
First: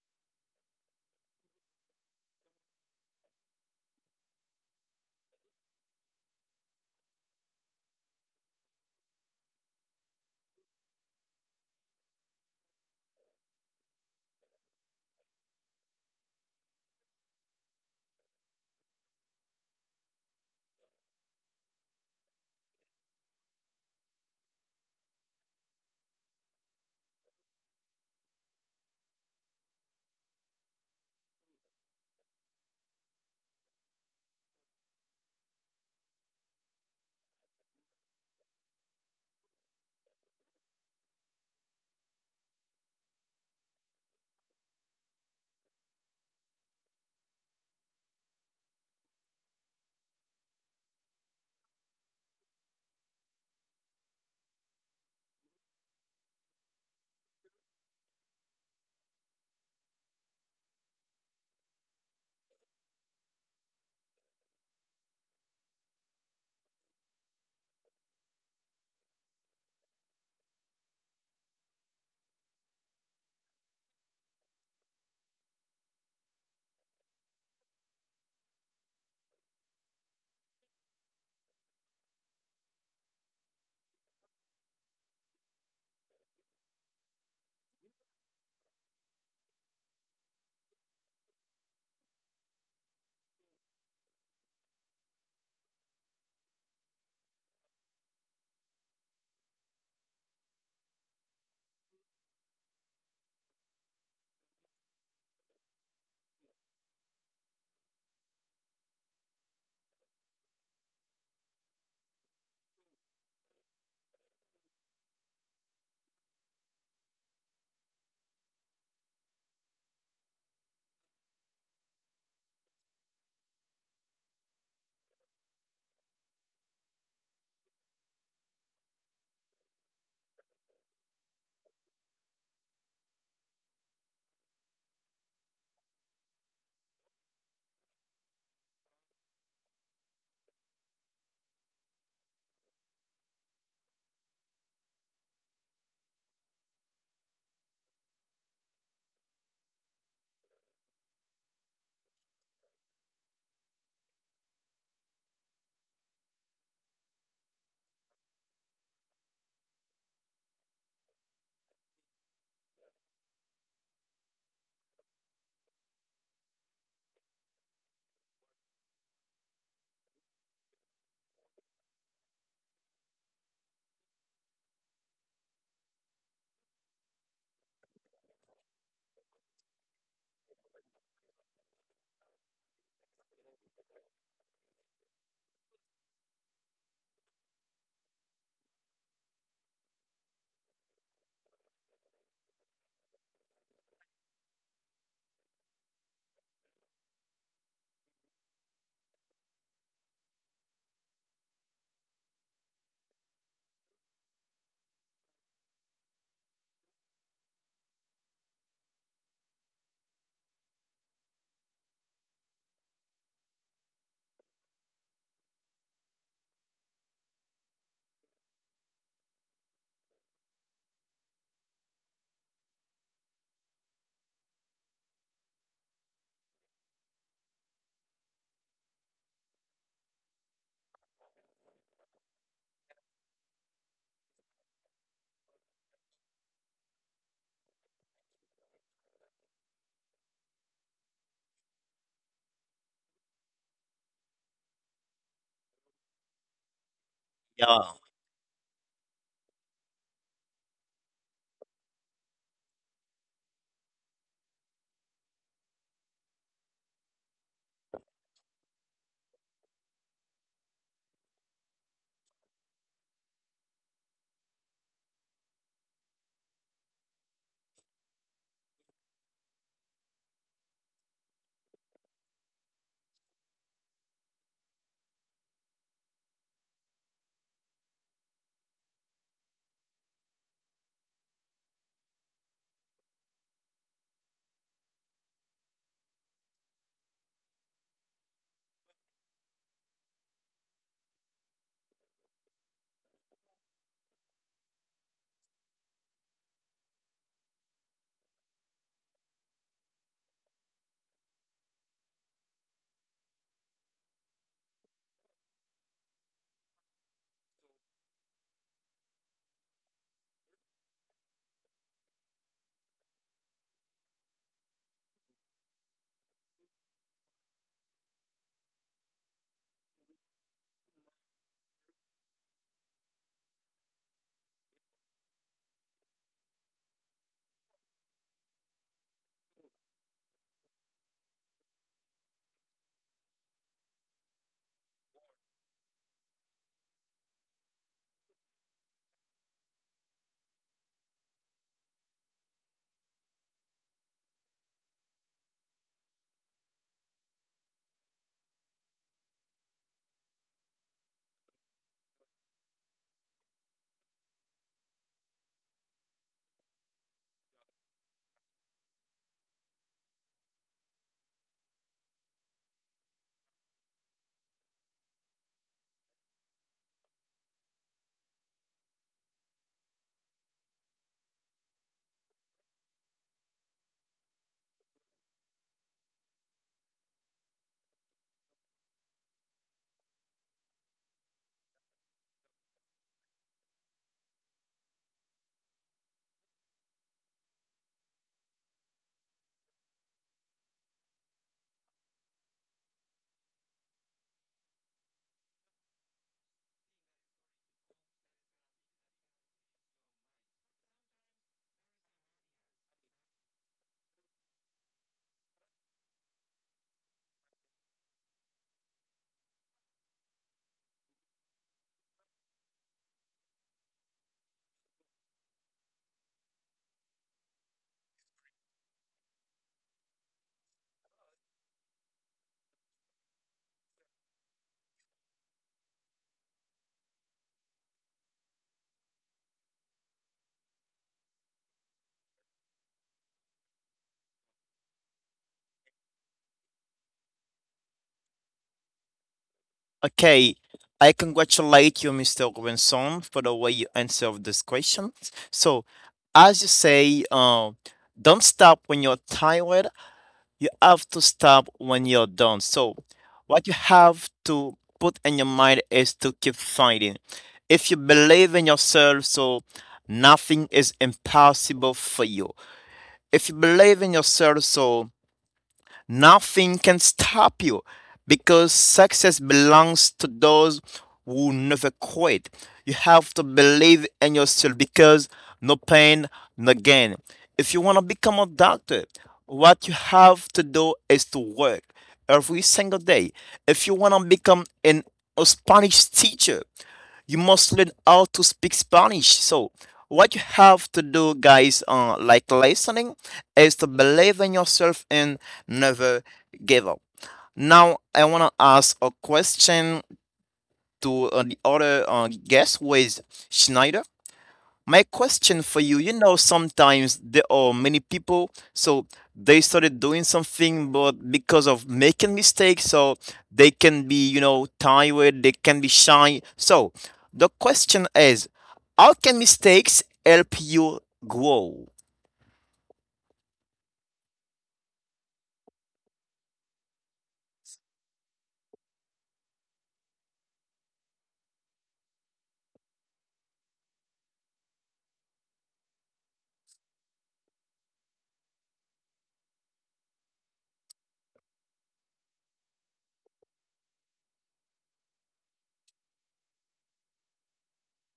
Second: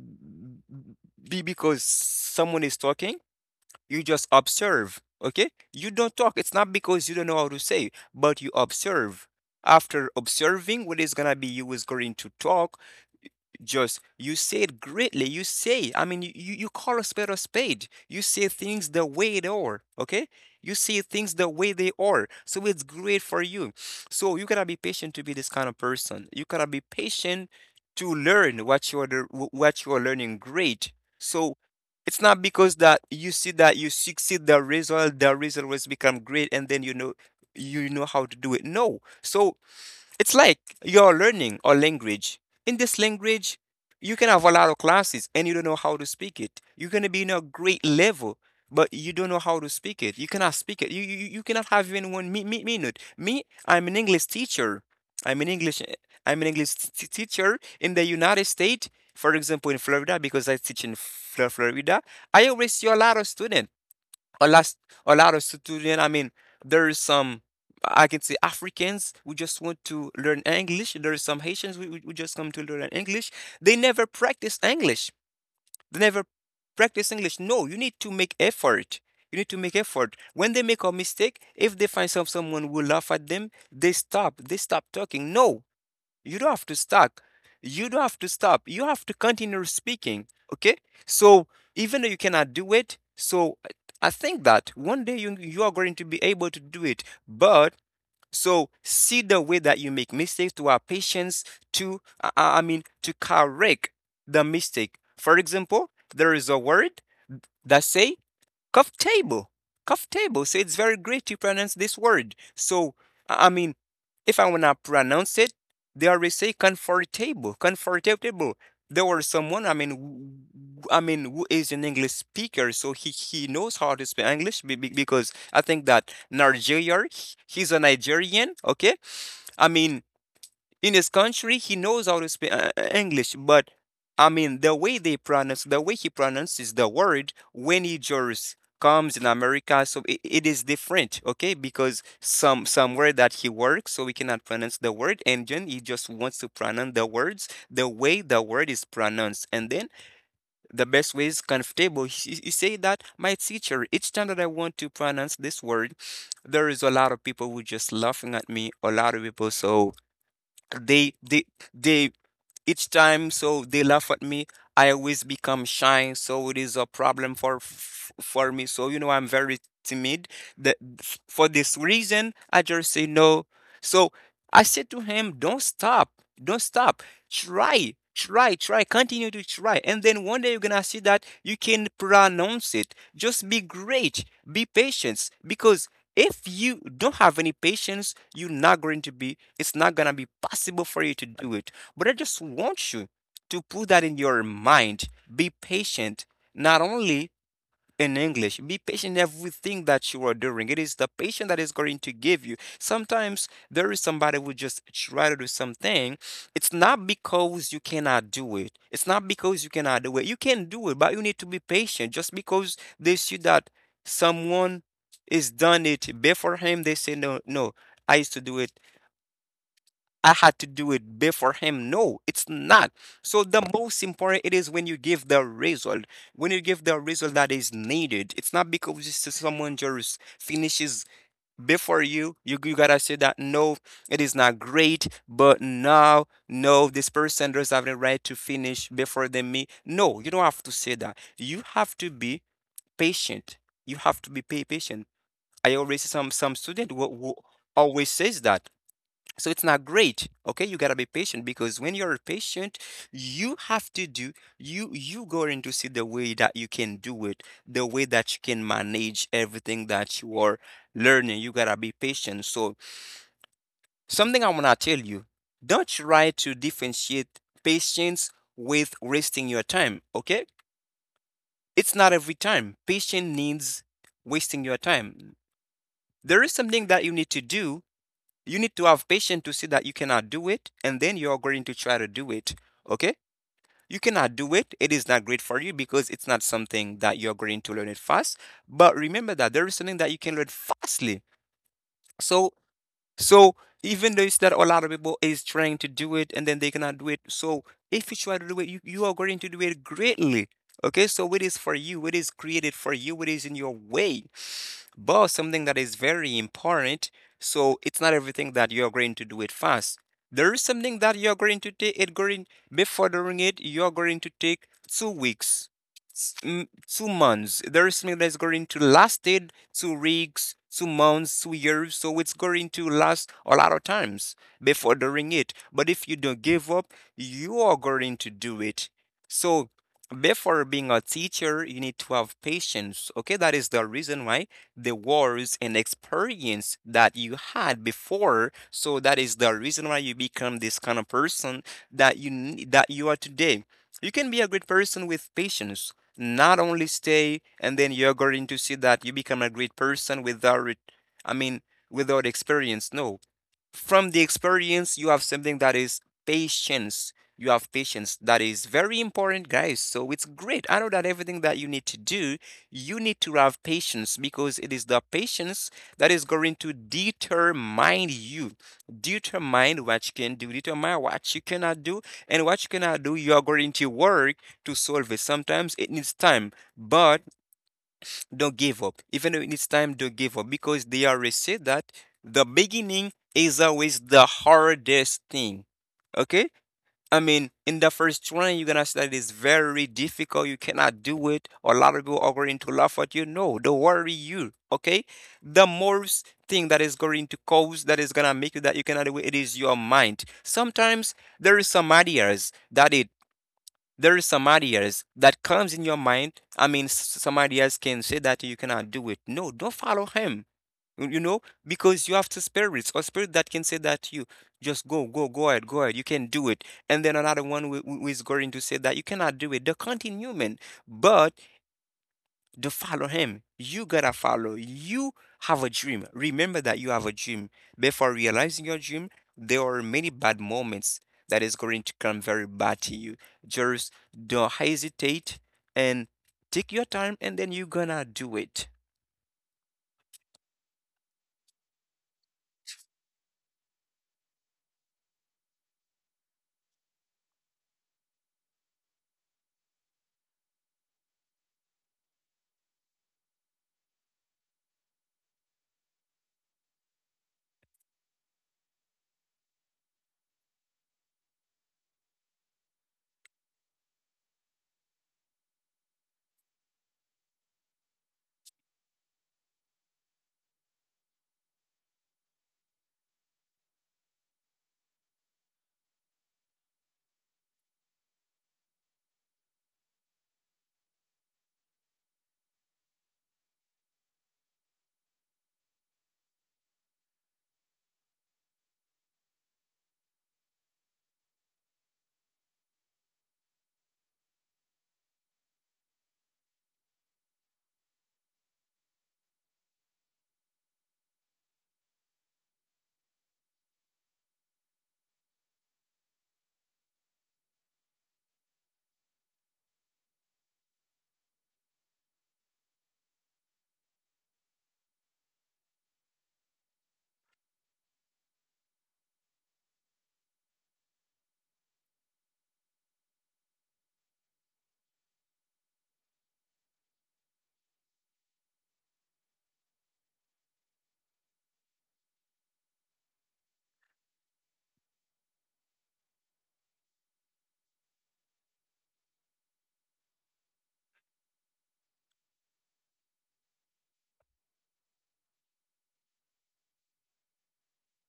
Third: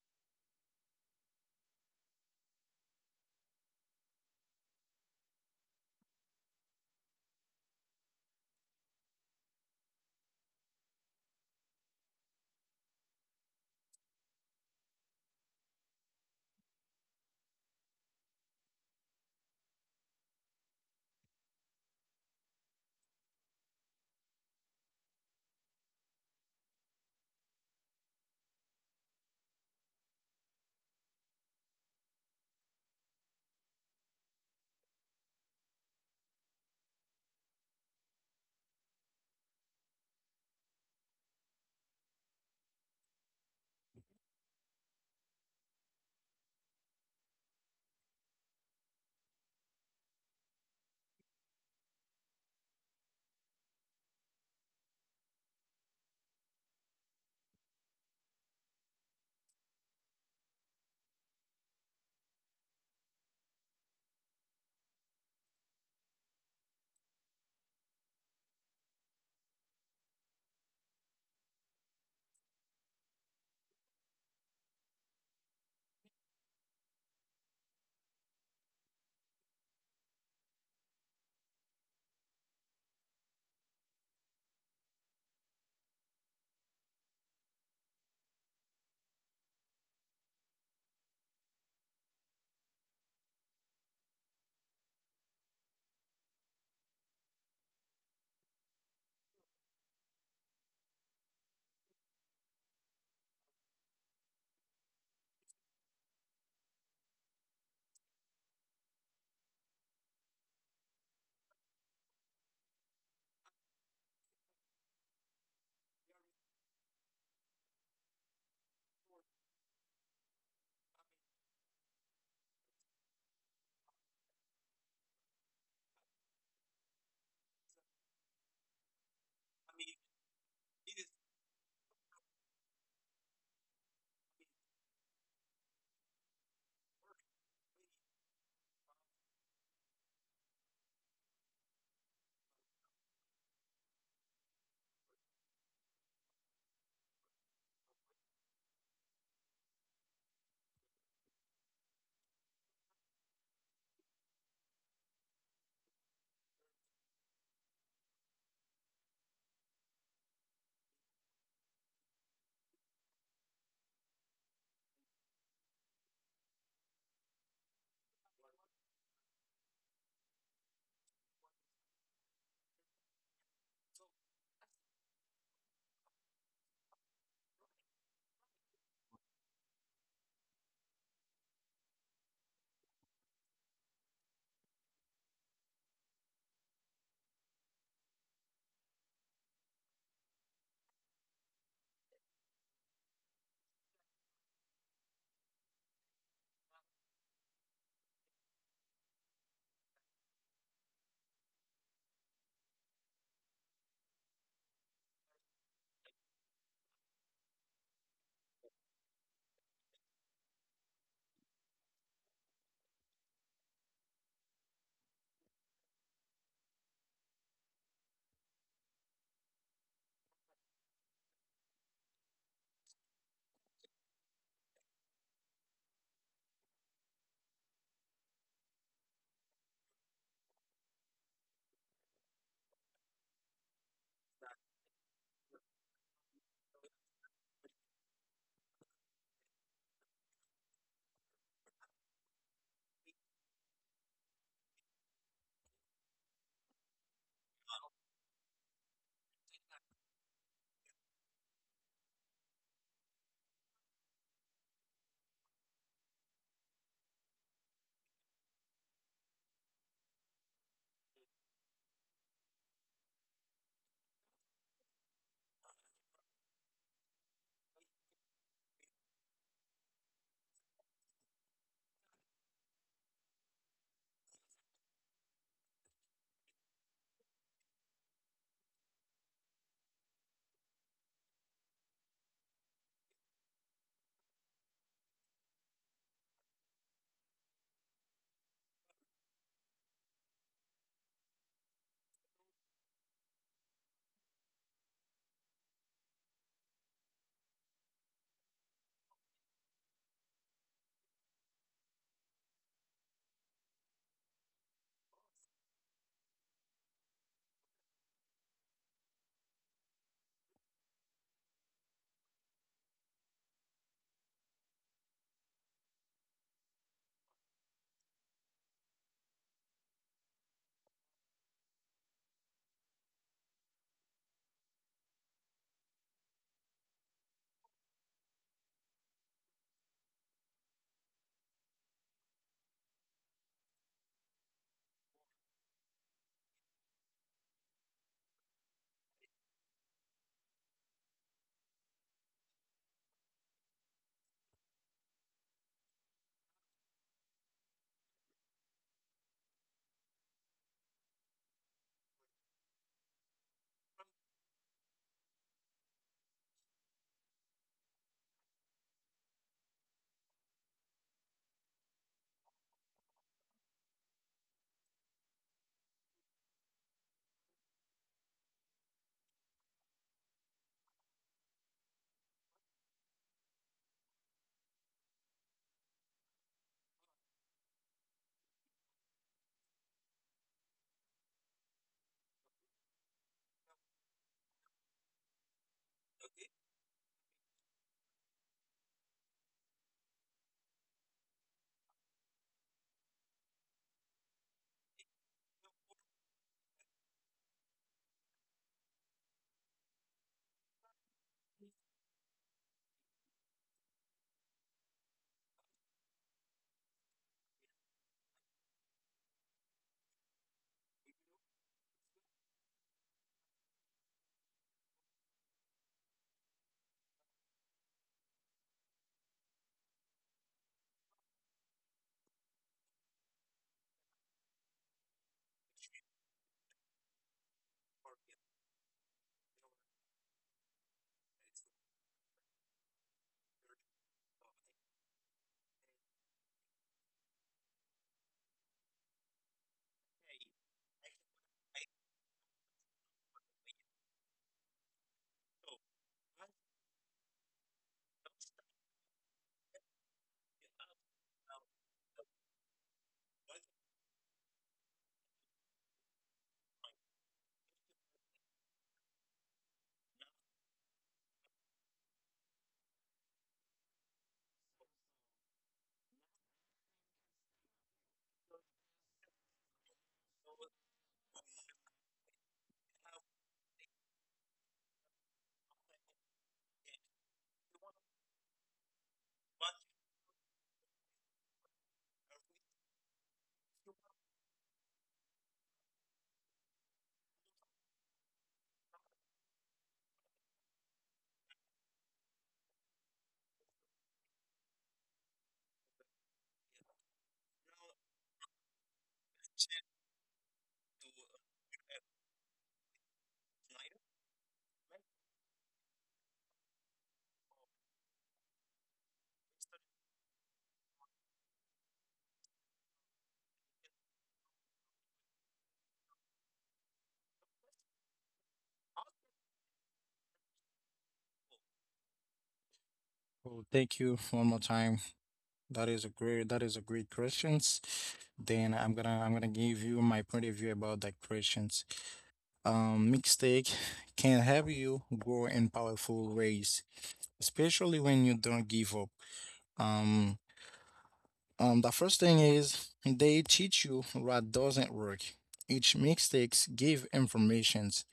be because someone is talking. You just observe, okay? You don't talk. It's not because you don't know how to say, but you observe. After observing what is gonna be, you is going to talk, just you say it greatly. You say, I mean, you call a spade a spade. You say things the way they are, okay? You say things the way they are. So it's great for you. So you gotta be patient to be this kind of person. You gotta be patient to learn what you're the, what you're learning great. So it's not because that you see that you succeed the result will become great, and then you know, you know how to do it. No. So it's like you're learning a language. In this language, you can have a lot of classes and you don't know how to speak it. You are gonna be in a great level, but you don't know how to speak it. You cannot speak it. You you cannot have even one minute. Me, I'm an English teacher. I'm an English, I'm an English teacher in the United States, for example, in Florida, because I teach in Florida. I always see a lot of students, a lot, a lot of students, I mean, there is some, I can say, Africans who just want to learn English, there is some Haitians who, who just come to learn English. They never practice English. They never practice English. No, you need to make effort. You need to make effort. When they make a mistake, if they find some, someone will laugh at them, they stop, they stop talking. No, you don't have to stop. You don't have to stop. You have to continue speaking. Okay? So even though you cannot do it, so I think that one day you are going to be able to do it. But so see the way that you make mistakes to our patience to I mean to correct the mistake. For example, there is a word that say cough table. Cough table. So it's very great to pronounce this word. So, I mean, if I wanna pronounce it, they already say comfortable, comfortable. There was someone, I mean, I mean, who is an English speaker, so he knows how to speak English because I think that Nigeria, he's a Nigerian, okay? I mean, in his country he knows how to speak English. But I mean the way they pronounce, the way he pronounces the word when he just comes in America, so it is different. Okay, because somewhere that he works, so we cannot pronounce the word, and then he just wants to pronounce the words the way the word is pronounced. And then the best way is comfortable. He say that, my teacher, each time that I want to pronounce this word, there is a lot of people who just laughing at me, a lot of people. So they they each time so they laugh at me. I always become shy, so it is a problem for for me. So you know, I'm very timid, that, for this reason I just say no. So I said to him, don't stop, don't stop. Try, try, try, continue to try. And then one day you're gonna see that you can pronounce it. Just be great, be patient. Because if you don't have any patience, you're not going to be, it's not gonna be possible for you to do it. But I just want you to put that in your mind. Be patient. Not only in English. Be patient in everything that you are doing. It is the patient that is going to give you. Sometimes there is somebody who just try to do something. It's not because you cannot do it. It's not because you cannot do it. You can do it, but you need to be patient. Just because they see that someone is done it before him, they say no, no. I used to do it, I had to do it before him. No, it's not. So the most important it is when you give the result, when you give the result that is needed. It's not because it's just someone just finishes before you. You gotta say that no, it is not great, but now no, this person does have the right to finish before than me. No, you don't have to say that. You have to be patient. You have to be patient. I always see some student who Yeah. always says that so it's not great. Okay, you gotta be patient, because when you're patient, you have to do, you going to see the way that you can do it, the way that you can manage everything that you are learning. You gotta be patient. So something I wanna tell you, don't try to differentiate patience with wasting your time. Okay? It's not every time. Patience needs wasting your time. There is something that you need to do, you need to have patience to see that you cannot do it and then you're going to try to do it. Okay, you cannot do it, it is not great for you because it's not something that you're going to learn it fast. But remember that there is something that you can learn fastly. So so even though it's that a lot of people is trying to do it and then they cannot do it. So if you try to do it, you are going to do it greatly. Okay, so it is for you, it is created for you, it is in your way. But something that is very important, so it's not everything that you're going to do it fast. There is something that you're going to take it going, before doing it, you're going to take 2 weeks, 2 months. There is something that's going to lasted 2 weeks, 2 months, 2 years. So it's going to last a lot of times before doing it. But if you don't give up, you are going to do it. So before being a teacher, you need to have patience. Okay, that is the reason why the wars and experience that you had before. So that is the reason why you become this kind of person that that you are today. You can be a great person with patience. Not only stay, and then you're going to see that you become a great person without, I mean, without experience. No, from the experience you have something that is patience. You have patience that is very important, guys. So it's great, I know that everything that you need to do, you need to have patience, because it is the patience that is going to determine you, determine what you can do, determine what you cannot do. And what you cannot do, you are going to work to solve it. Sometimes it needs time, but don't give up. Even though it's time, don't give up, because they already said that the beginning is always the hardest thing. Okay? I mean, in the first try, you're gonna say that it's very difficult. You cannot do it, or a lot of people are going to laugh at you. No, don't worry you. Okay? The most thing that is going to cause that is gonna make you that you cannot do it, it is your mind. Sometimes there is some ideas that it, there is some ideas that comes in your mind. I mean, some ideas can say that you cannot do it. No, don't follow him. You know, because you have two spirits, or spirit that can say that you just go, go, go ahead, go ahead. You can do it. And then another one who is going to say that you cannot do it. They're the continuum, but to follow him. You gotta follow. You have a dream. Remember that you have a dream. Before realizing your dream, there are many bad moments that is going to come very bad to you. Just don't hesitate, and take your time, and then you're gonna do it. Okay. I congratulate you, Mr. Robinson, for the way you answered this question. So, as you say, don't stop when you're tired. You have to stop when you're done. So, what you have to put in your mind is to keep fighting. If you believe in yourself, so nothing is impossible for you. If you believe in yourself, so nothing can stop you because success belongs to those who never quit. You have to believe in yourself because no pain, no gain. If you want to become a doctor, what you have to do is to work every single day. If you want to become a Spanish teacher, you must learn how to speak Spanish. So, what you have to do, guys, like listening, is to believe in yourself and never give up. Now, I want to ask a question to the other guest, who is Schneider. My question for you, sometimes there are many people, so they started doing something, but because of making mistakes, so they can be tired, they can be shy. So the question is, how can mistakes help you grow? Well, thank you one more time. That is a great questions. Then I'm gonna give you my point of view about that questions. Mistake can help you grow in powerful ways, especially when you don't give up. Um, the first thing is they teach you what doesn't work. Each mistakes give informations,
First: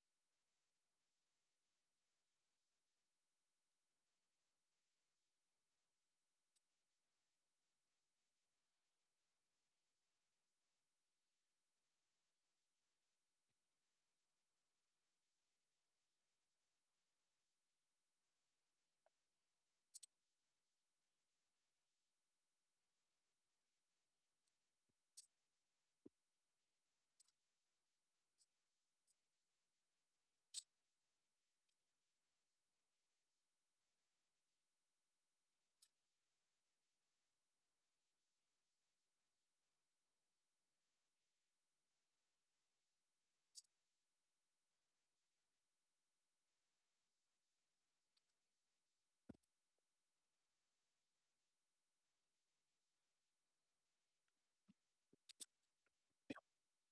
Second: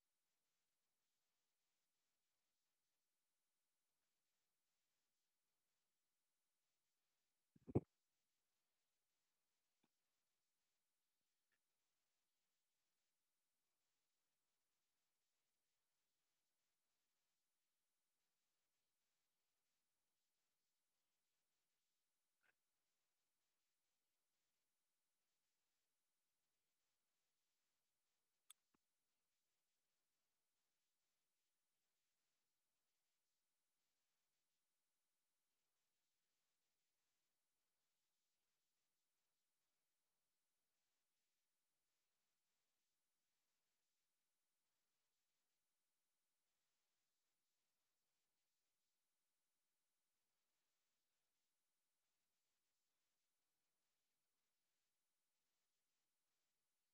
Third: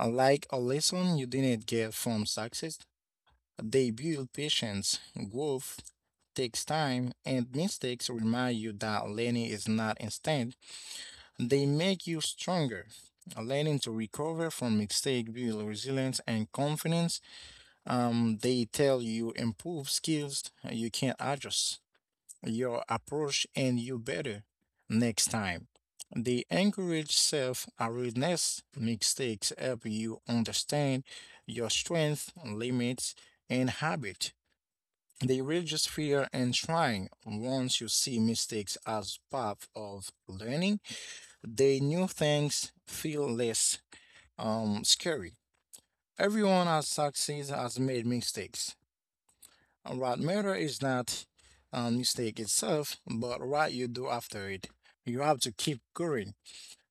like a lesson you didn't get from success. They build patience, growth takes time, and mistakes remind you that learning is not instant. They make you stronger. Learning to recover from mistake build resilience and confidence. They tell you improve skills, you can adjust your approach and you better next time. The encourage self awareness mistakes help you understand your strengths, limits, and habit. They reduce fear and trying. Once you see mistakes as part of learning, the new things feel less scary. Everyone has succeeds has made mistakes. What matter is not mistake itself, but what you do after it. You have to keep going,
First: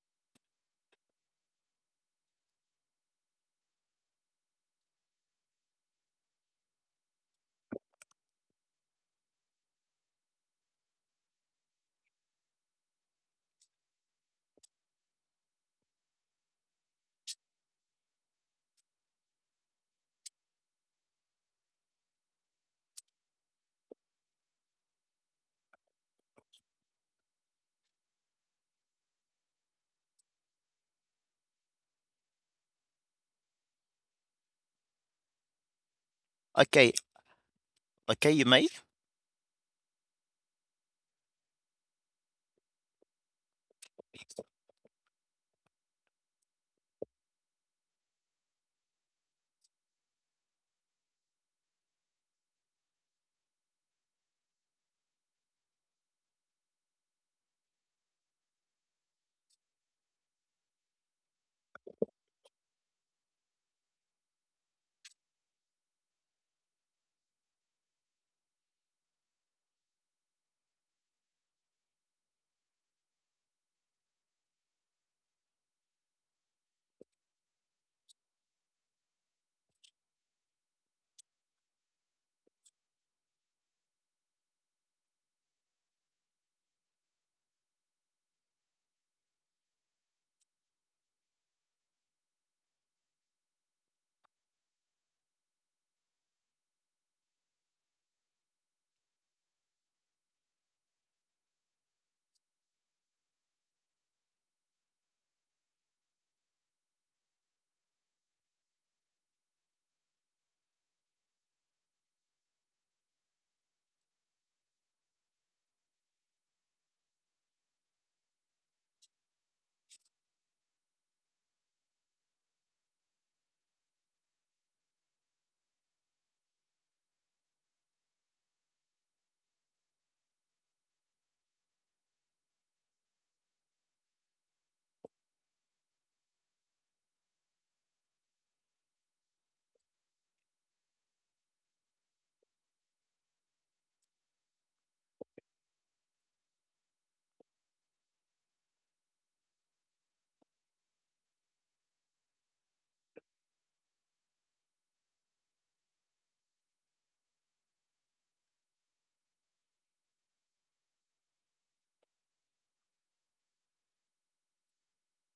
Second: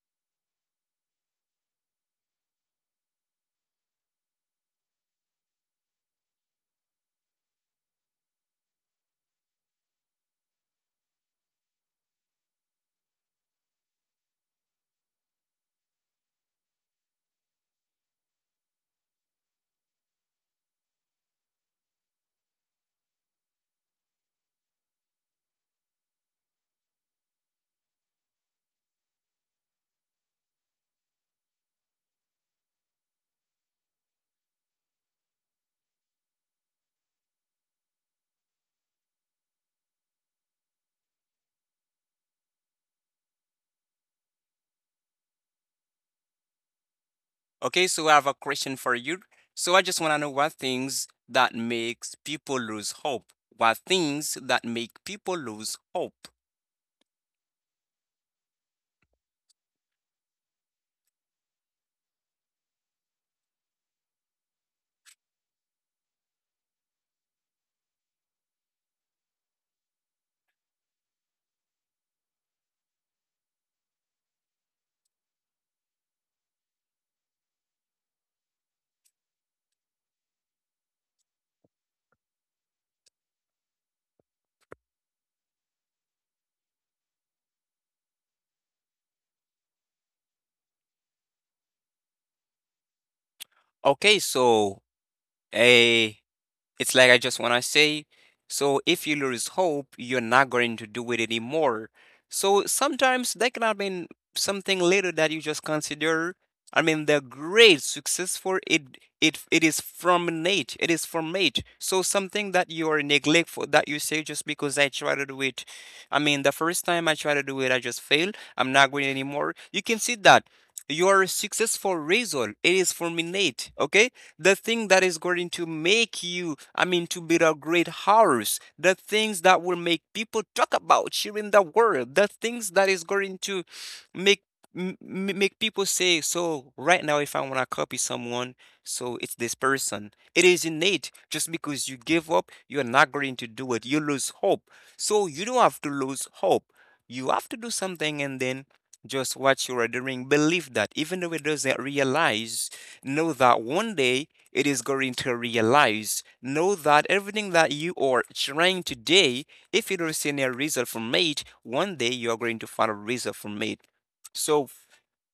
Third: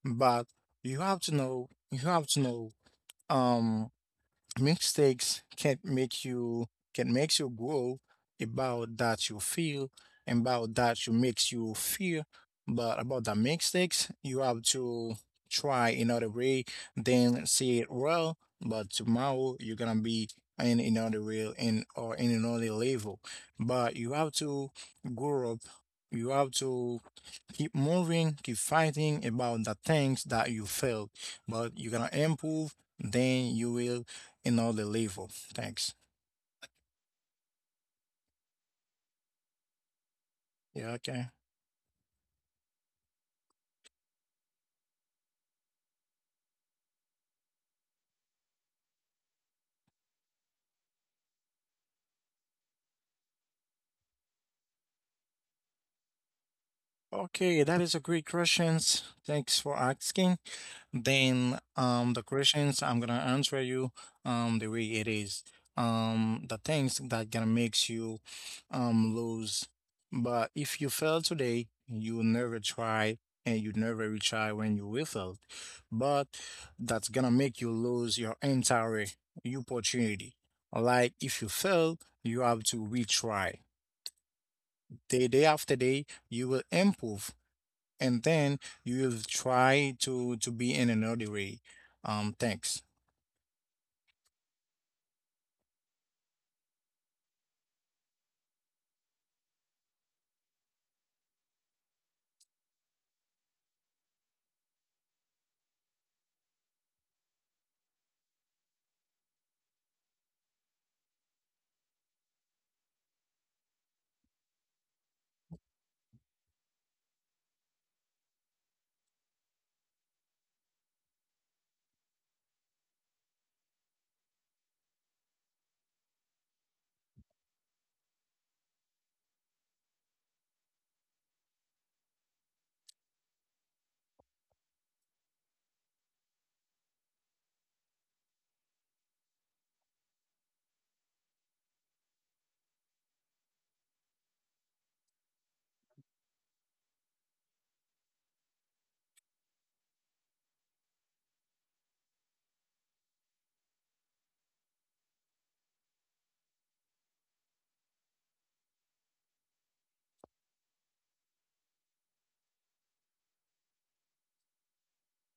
but you have to know um mistakes can make you can makes you grow about that you feel, and about that you makes you fear. But about the mistakes, you have to try another way, then see it well. But tomorrow you're gonna be in another way, in or in another level. But you have to grow up, you have to keep moving, keep fighting about the things that you failed. But you're gonna improve, then you will in all the level. Thanks. Okay, okay, you may. Yeah, okay. Okay, so I have a question for you. So I just wanna know what things that makes people lose hope. What things that make people lose hope. Okay, that is a great questions. Thanks for asking. Then the questions I'm gonna answer you the way it is. The things that gonna makes you lose. But if you fail today, you will never try, and you never retry when you will fail. But that's gonna make you lose your entire opportunity. Like, if you fail, you have to retry. Day after day you will improve, and then you will try to be in another way. Thanks. Okay, so eh, it's like I just want to say, so if you lose hope, you're not going to do it anymore. So sometimes that can have been something later that you just consider. I mean, the great successful it is from Nate. It is from Nate. So something that you are neglectful that you say, just because I try to do it. I mean, the first time I try to do it, I just failed. I'm not going anymore. You can see that your successful result, it is fulminate. Okay, the thing that is going to make you, I mean, to build a great house, the things that will make people talk about you in the world, the things that is going to make, make people say, so right now if I want to copy someone, so it's this person, it is innate. Just because you give up, you're not going to do it, you lose hope. So you don't have to lose hope. You have to do something, and then just what you are doing. Believe that, even though it doesn't realize, know that one day it is going to realize. Know that everything that you are trying today, if you don't see any result from it, one day you are going to find a result from it. So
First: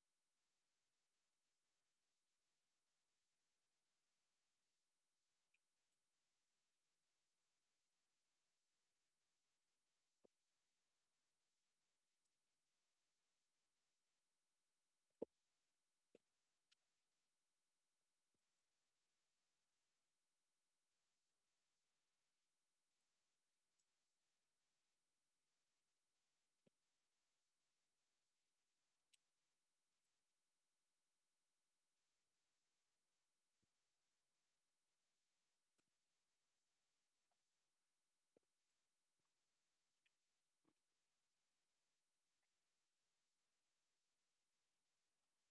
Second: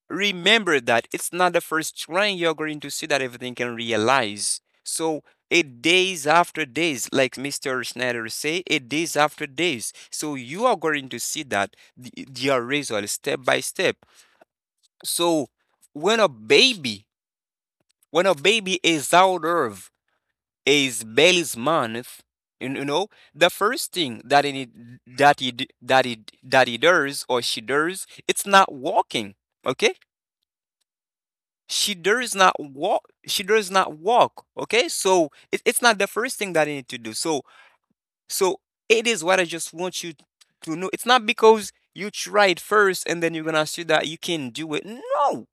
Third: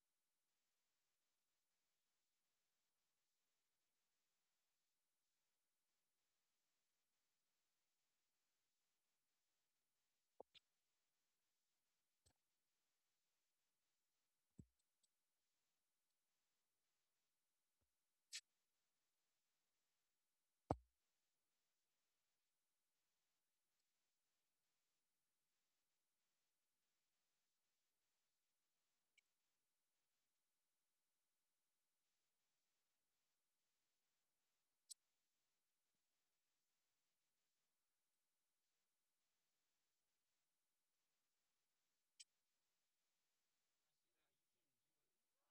remember that it's not the first time you're going to see that everything can realize. So it days after days, like Mr. Schneider say, it days after days. So you are going to see that the result step by step. So when a baby, when a baby is out of his belly's month, you know, the first thing that it that it that he does or she does, it's not walking. Okay, she does not walk, she does not walk. Okay, so it's not the first thing that I need to do. So it is what I just want you to know. It's not because you tried first and then you're gonna see that you can do it. No,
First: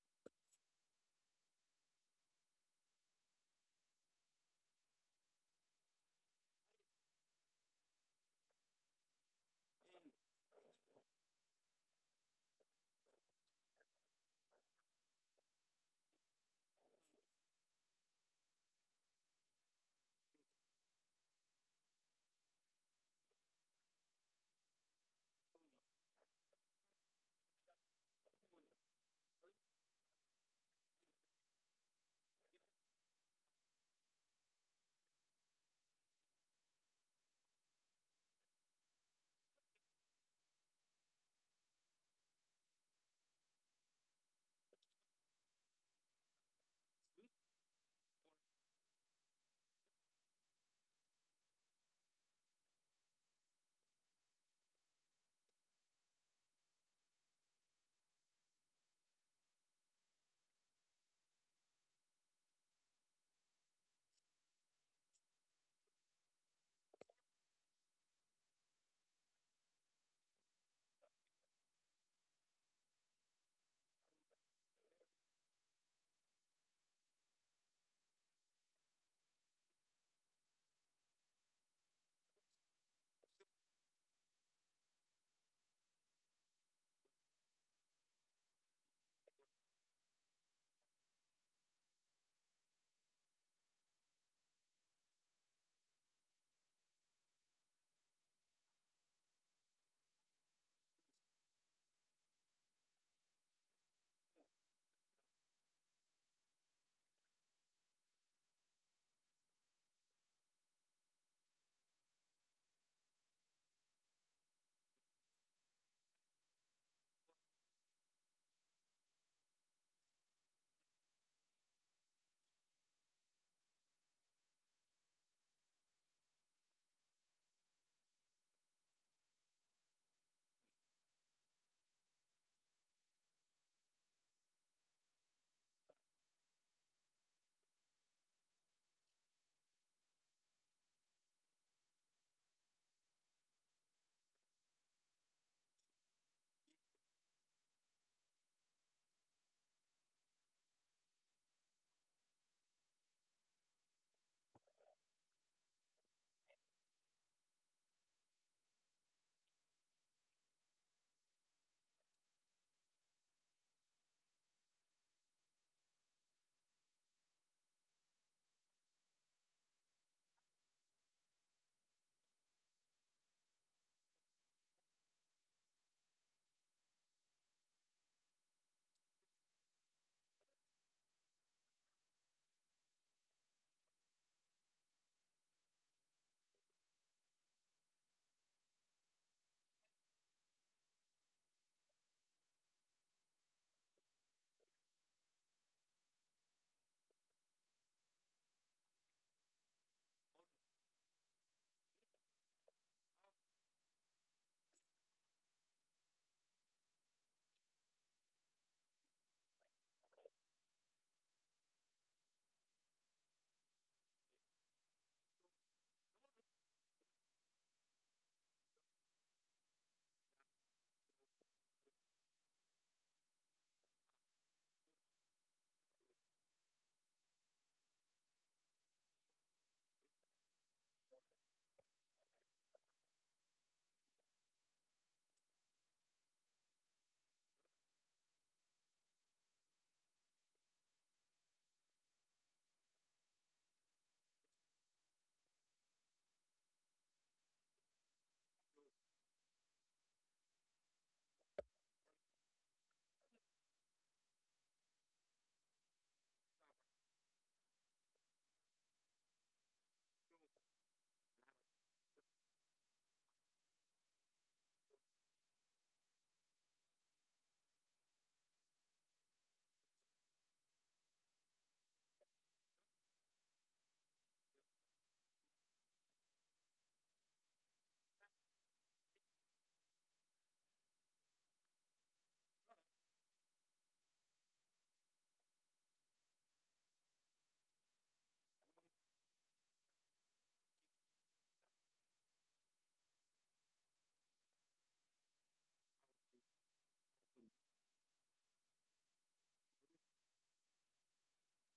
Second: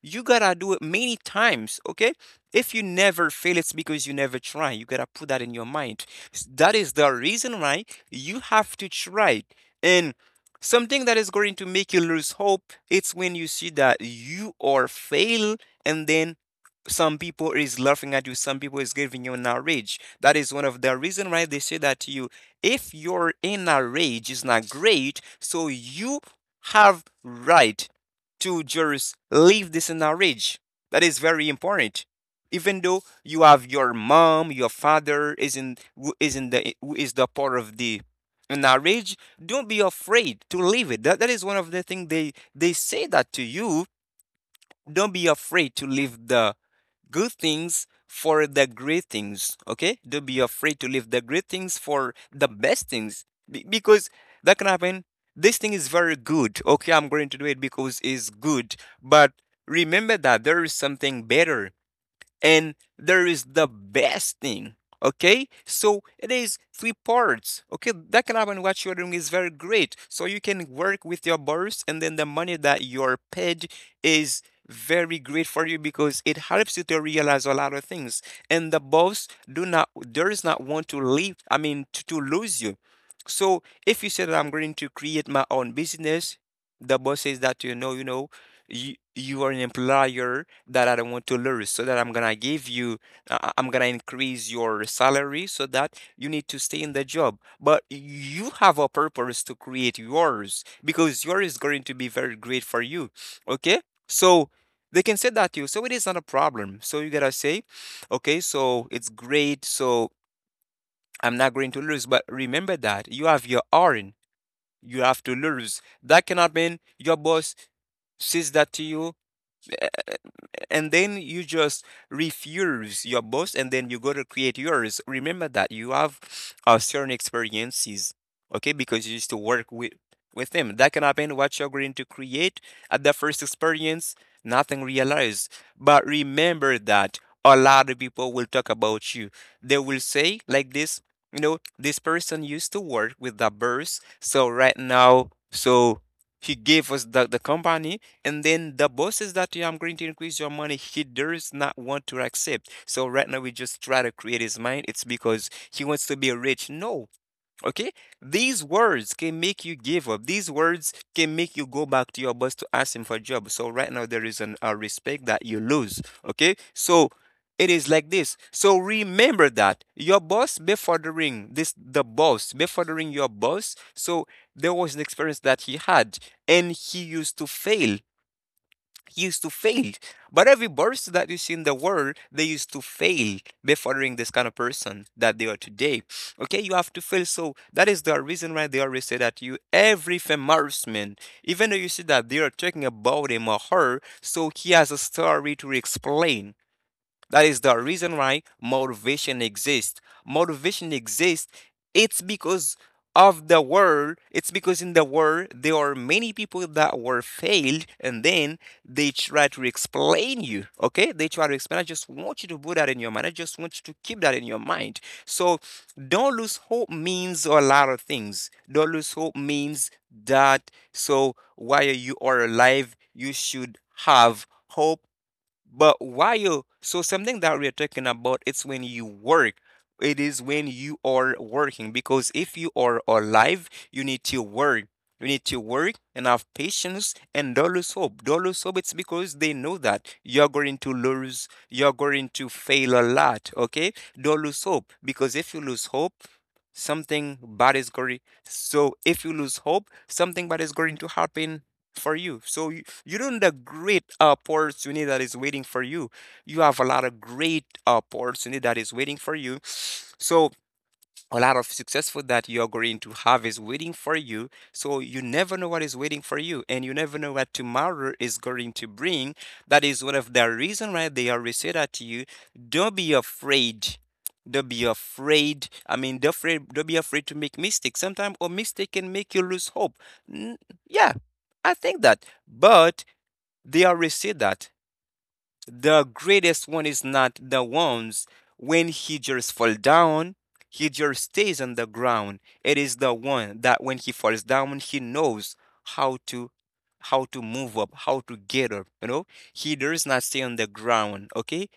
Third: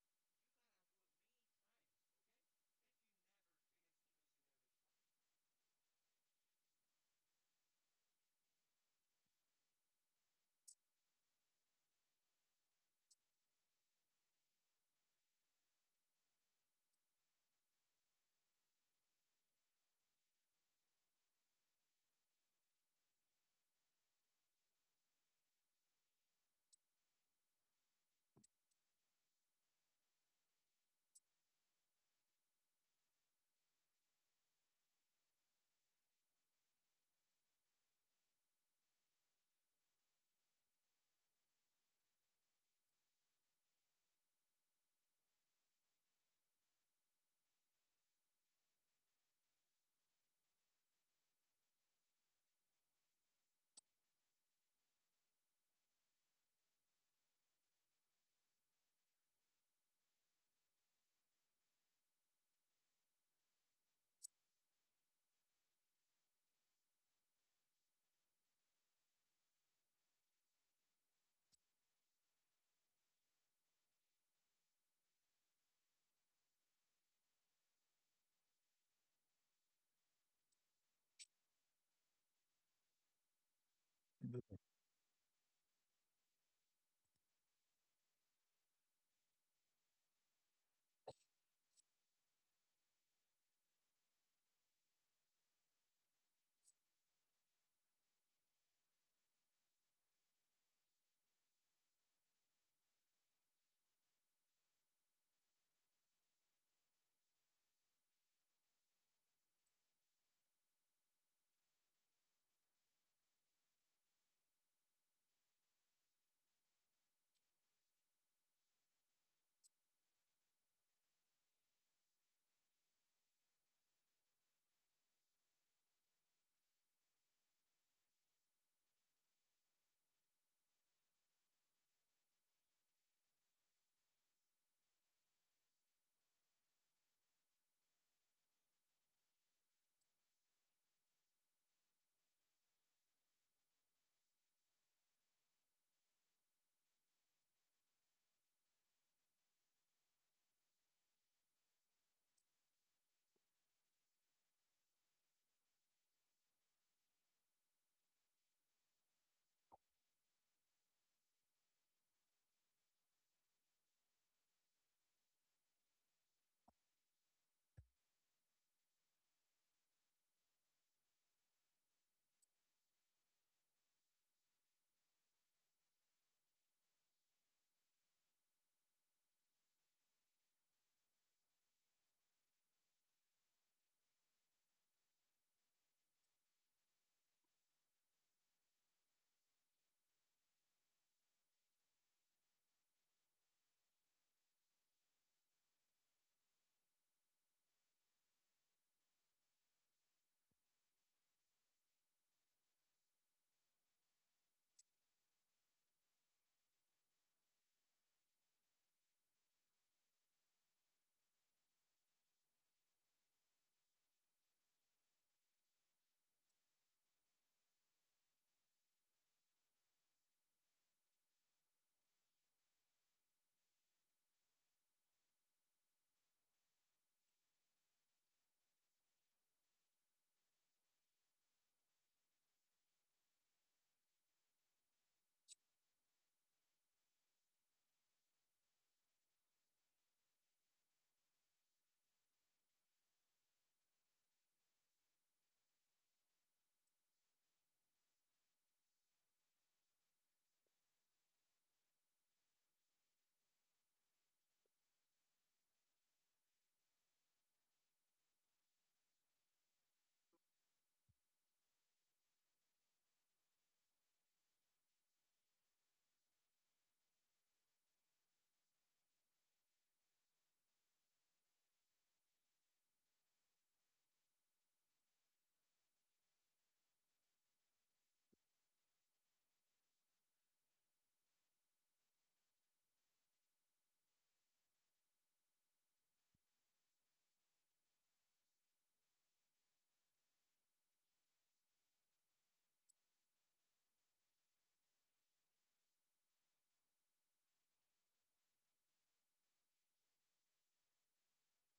you gotta do it many times. Okay, if you never fail, it's because you never try. You gotta put that in your mind. That is the reason why you have to try. And something that is going to make you lose hope, it's when you see that you are fail. And then some people is laughing at you, some people is giving you an outrage. That is one of the reason why they say that to you. If your inner rage is not great, so you have right to just leave this inner rage. That is very important. Even though you have your mom, your father is in, who is in the, who is the part of the inner rage, don't be afraid to leave it. That is one of the things they say that to you. Don't be afraid to leave the good things for the great things. Okay, don't be afraid to leave the great things for the best things. Because that can happen. This thing is very good. Okay, I'm going to do it because it's good. But remember that there is something better, and there is the best thing. Okay, so it is three parts. Okay, that can happen. What you're doing is very great, so you can work with your boss, and then the money that you're paid is very great for you because it helps you to realize a lot of things. And the boss do not, does not want to leave, I mean to lose you. So if you say that I'm going to create my own business, the boss says that, you know, you know, you are an employer that I don't want to lose, so that I'm gonna give you, I'm gonna increase your salary so that you need to stay in the job. But you have a purpose to create yours because yours is going to be very great for you. Okay, so they can say that to you, so it is not a problem. So you gotta say, okay, so it's great, so I'm not going to lose. But remember that you have your own. You have to lose. That cannot mean your boss says that to you, and then you just refuse your boss and then you go to create yours. Remember that you have certain experiences. Okay, because you used to work with them, that can happen. What you're going to create at the first experience, nothing realized. But remember that a lot of people will talk about you. They will say like this, you know, this person used to work with the birds, so right now, so he gave us the company. And then the boss is that you, I'm going to increase your money, he does not want to accept. So right now we just try to create his mind. It's because he wants to be rich. No. Okay? These words can make you give up. These words can make you go back to your boss to ask him for a job. So right now there is an a respect that you lose. Okay? So it is like this. So remember that your boss befuddering this, the boss befuddering your boss. So there was an experience that he had, and he used to fail, used to fail. But every barista that you see in the world, they used to fail before being this kind of person that they are today. Okay, you have to fail. So that is the reason why they always say that you, every famous man, even though you see that they are talking about him or her, so he has a story to explain. That is the reason why motivation exists. Motivation exists, it's because of the world. It's because in the world there are many people that were failed and then they try to explain you. Okay? They try to explain. I just want you to put that in your mind. I just want you to keep that in your mind. So don't lose hope means a lot of things. Don't lose hope means that, so while you are alive, you should have hope. But while, so something that we are talking about, it's when you work. It is when you are working, because if you are alive, you need to work. You need to work and have patience and dollars hope. Dollars hope, it's because they know that you're going to lose, you're going to fail a lot, okay? Dollars hope, because if you lose hope, something bad is going. So if you lose hope, something bad is going to happen for you. So you don't the great opportunity that is waiting for you. You have a lot of great opportunity that is waiting for you. So a lot of successful that you're going to have is waiting for you. So you never know what is waiting for you, and you never know what tomorrow is going to bring. That is one of the reason why they always say that to you, don't be afraid. Don't be afraid. I mean, don't afraid. Don't be afraid to make mistakes. Sometimes a mistake can make you lose hope. N- yeah, I think that. But they always say that. The greatest one is not the ones when he just fall down, he just stays on the ground. It is the one that when he falls down, he knows how to, how to move up, how to get up, you know? He does not stay on the ground, okay?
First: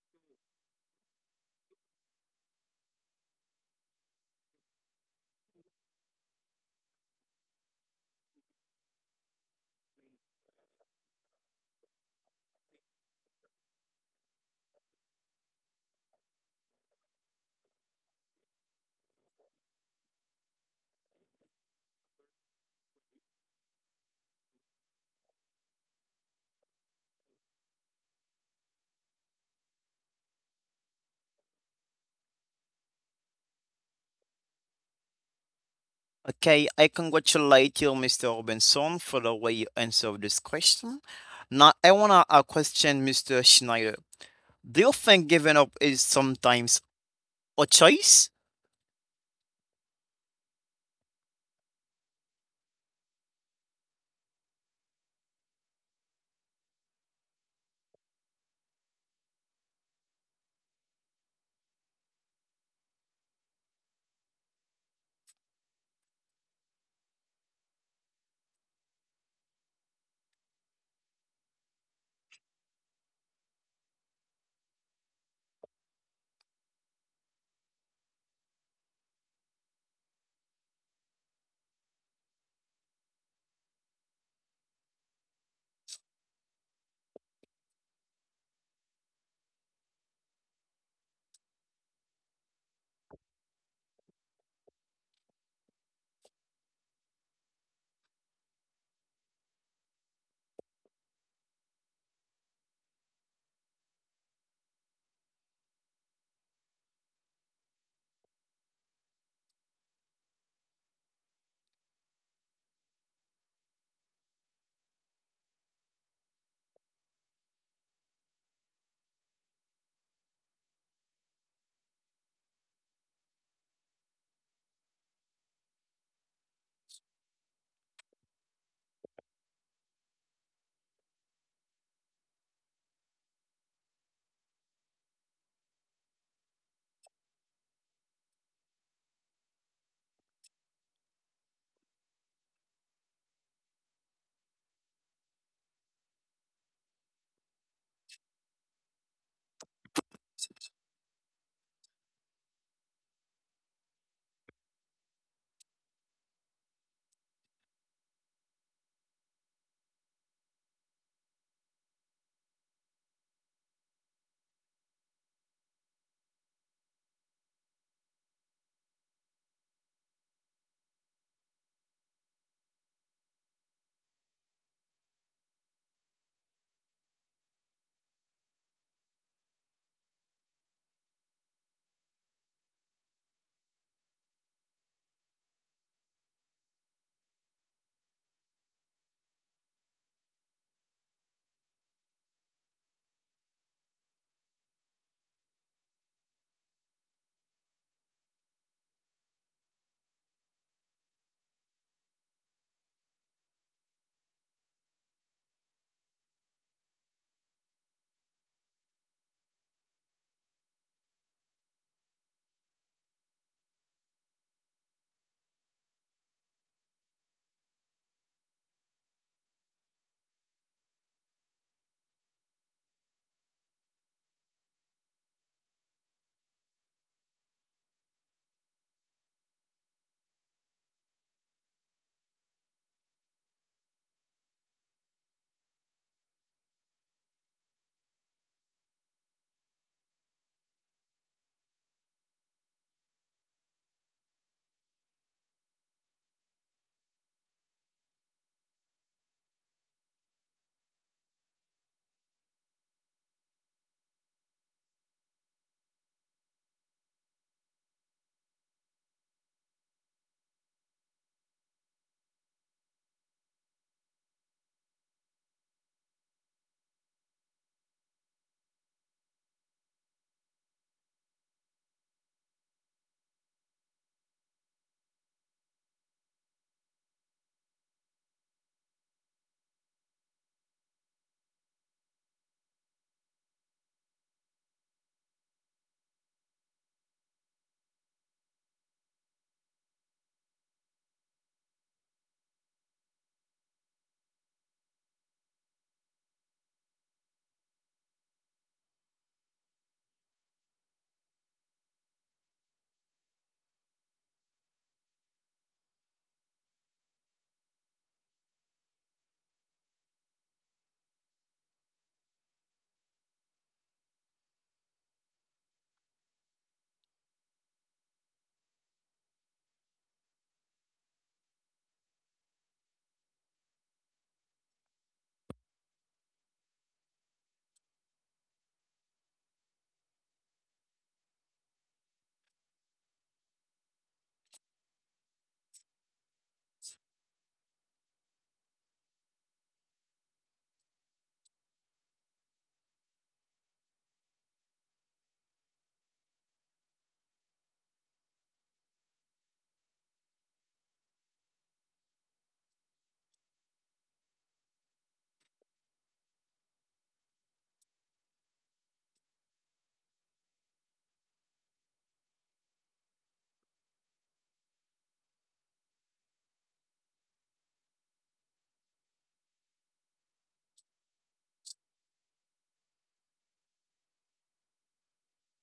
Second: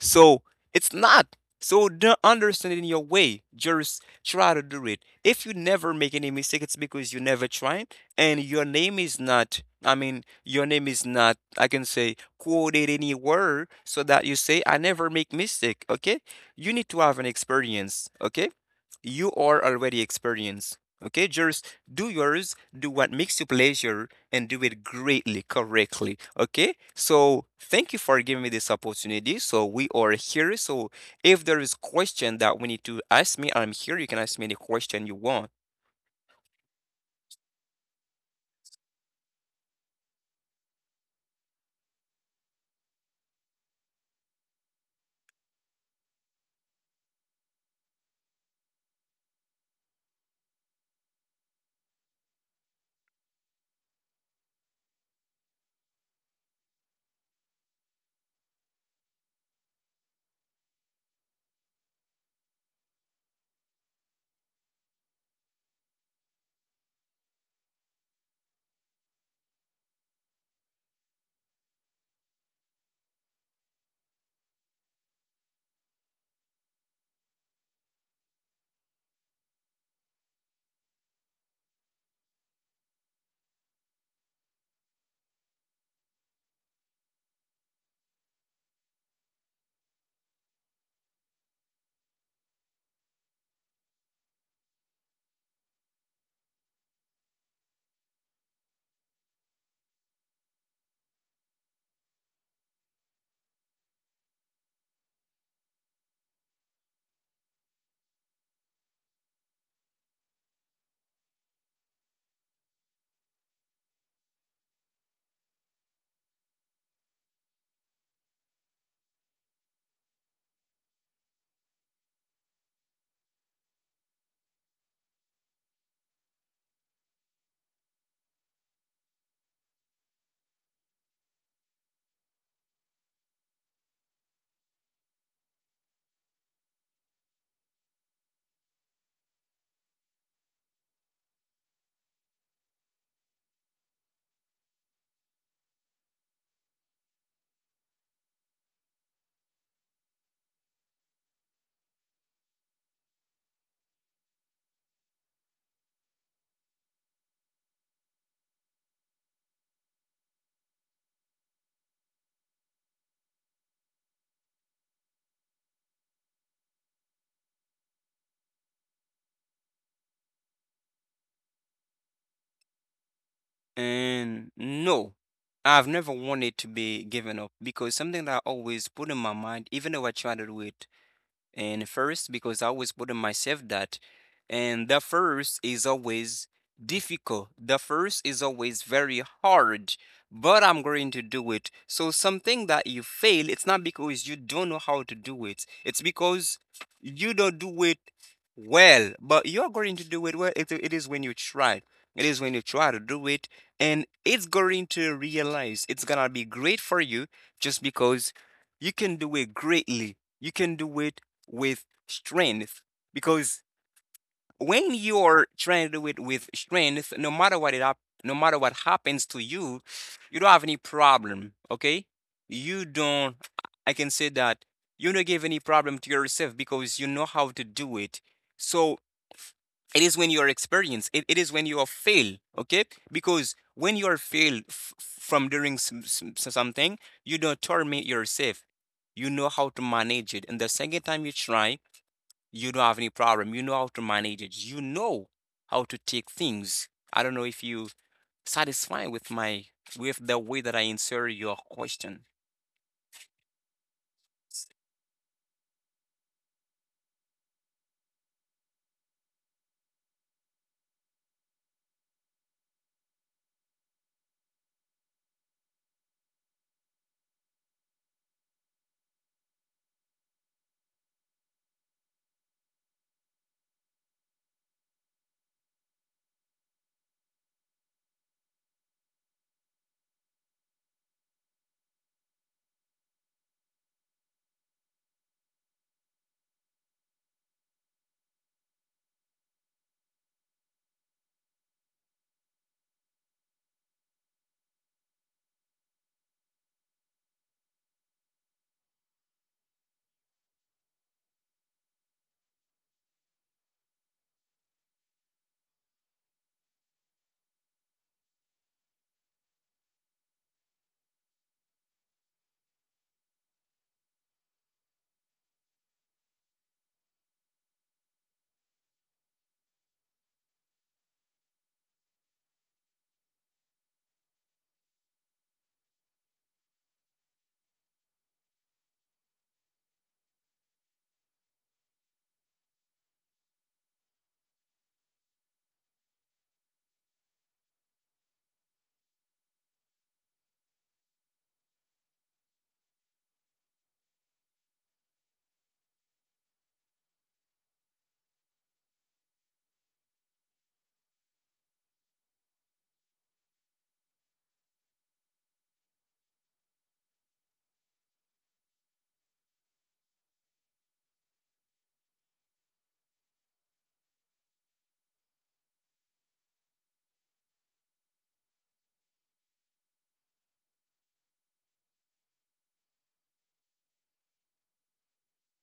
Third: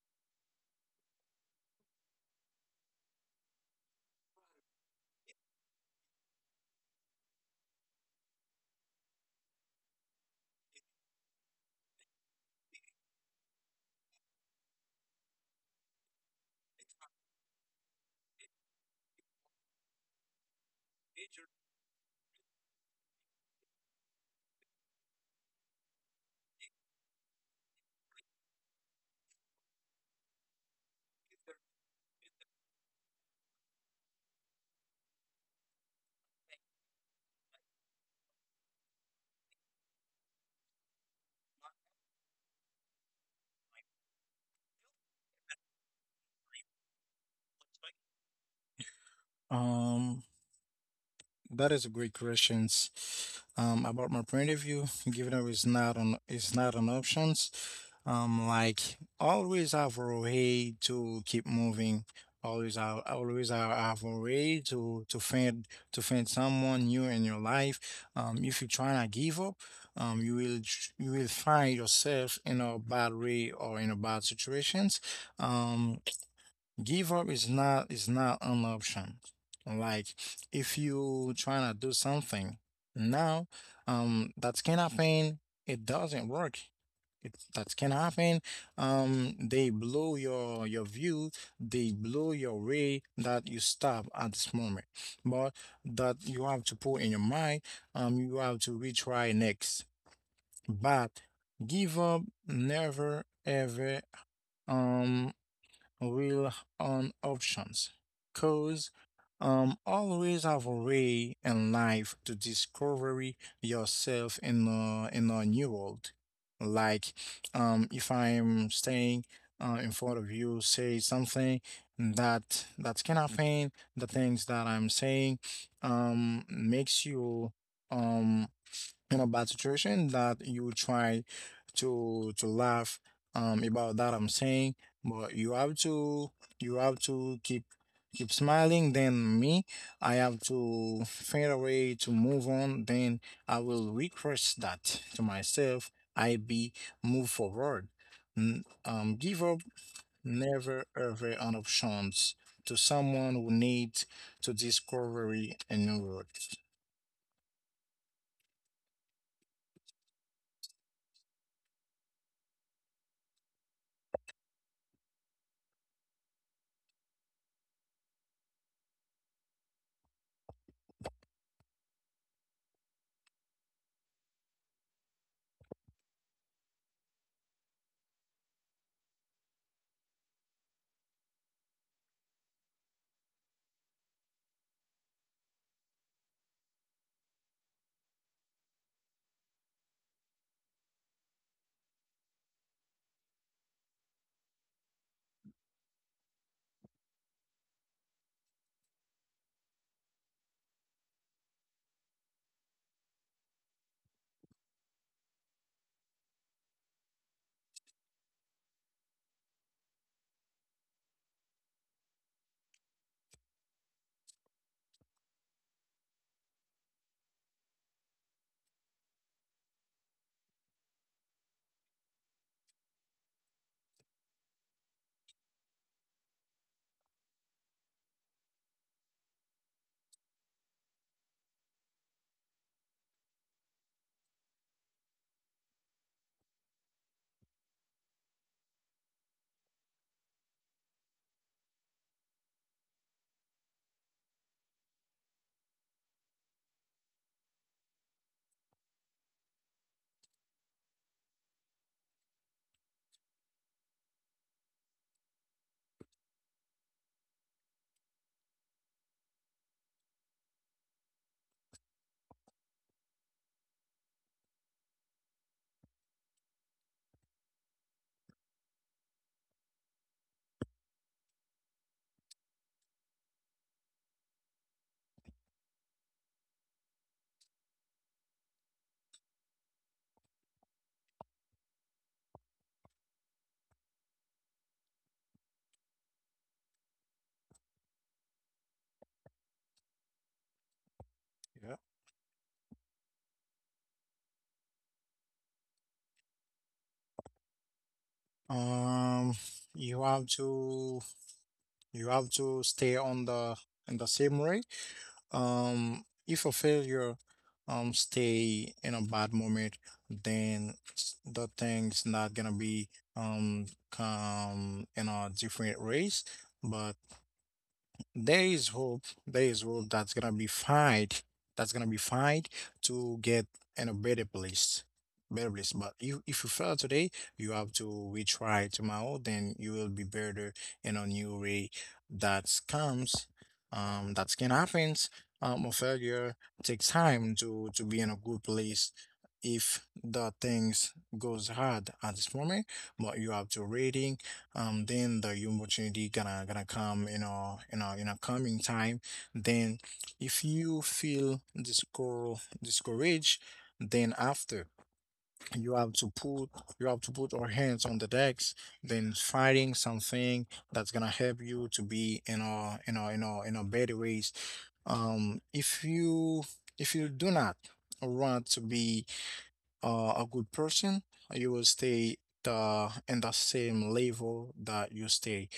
So it's not. So don't understand it in your way. Just try to do it. If you never make any mistake, it's because you never try, and your name is not. I mean, your name is not, I can say, quoted anywhere, so that you say I never make mistake. Okay, you need to have an experience. Okay, you are already experienced. Okay, just do yours. Do what makes you pleasure, and do it greatly, correctly. Okay. So thank you for giving me this opportunity. So we are here. So if there is question that we need to ask me, I'm here. You can ask me any question you want. Okay, I congratulate you, Mr. Robinson, for the way you answered this question. Now, I want to question Mr. Schneider. Do you think giving up is sometimes a choice? um That is a great question. About my point of view, giving up is not an option. Like, always have a way to keep moving. Always have a way to find someone new in your life. If you try not give up, you will you will find yourself in a bad way or in a bad situations. Um, Give up is not an option. Like, if you trying to do something now, that can happen, it doesn't work, it that can happen. They blow your view, they blow your way that you stop at this moment. But that you have to put in your mind, you have to retry next. But give up, never ever, um will on options. Cause always have a way in life to discovery yourself in a new world. Like, if I'm staying in front of you say something that can happen, the things that I'm saying makes you um in a bad situation that you try to laugh about that I'm saying. But you have to keep smiling. Then me, I have to find a way to move on. Then I will request that to myself. I be move forward. Give up, never ever, an options to someone who needs to discovery a new roads. And no, I've never wanted to be given up, because something that I always put in my mind, even though I try to do it, and first, because I always put on myself that, and the first is always difficult. The first is always very hard, but I'm going to do it. So something that you fail, it's not because you don't know how to do it. It's because you don't do it well, but you're going to do it well. It is when you try. It is when you try to do it, and it's going to realize. It's gonna be great for you just because you can do it greatly. You can do it with strength, because when you're trying to do it with strength, no matter what it up, no matter what happens to you, you don't have any problem. Okay, you don't. I can say that you don't give any problem to yourself, because you know how to do it. So it is when you are experienced. It is when you are fail. Okay, because when you are failed from doing something, you don't torment yourself. You know how to manage it, and the second time you try, you don't have any problem. You know how to manage it. You know how to take things. I don't know if you satisfied with my, with the way that I answer your question. Yeah. Um, you have to you have to stay on the in the same way. If a failure stay in a bad moment, then the thing's not gonna be come in a different race, but there is hope. There is hope that's gonna be fight. That's gonna be fight to get in a better place. Better place. But if you fail today, you have to retry tomorrow. Then you will be better in a new way that comes. That can happen. A failure takes time to be in a good place. If the things goes hard at this moment, but you have to reading. Then the opportunity gonna come in a coming time. Then if you feel discouraged, then after you have to put you have to put our hands on the decks, then finding something that's gonna help you to be in a better ways. um if you if you do not want to be a good person, you will stay the in the same level that you stay.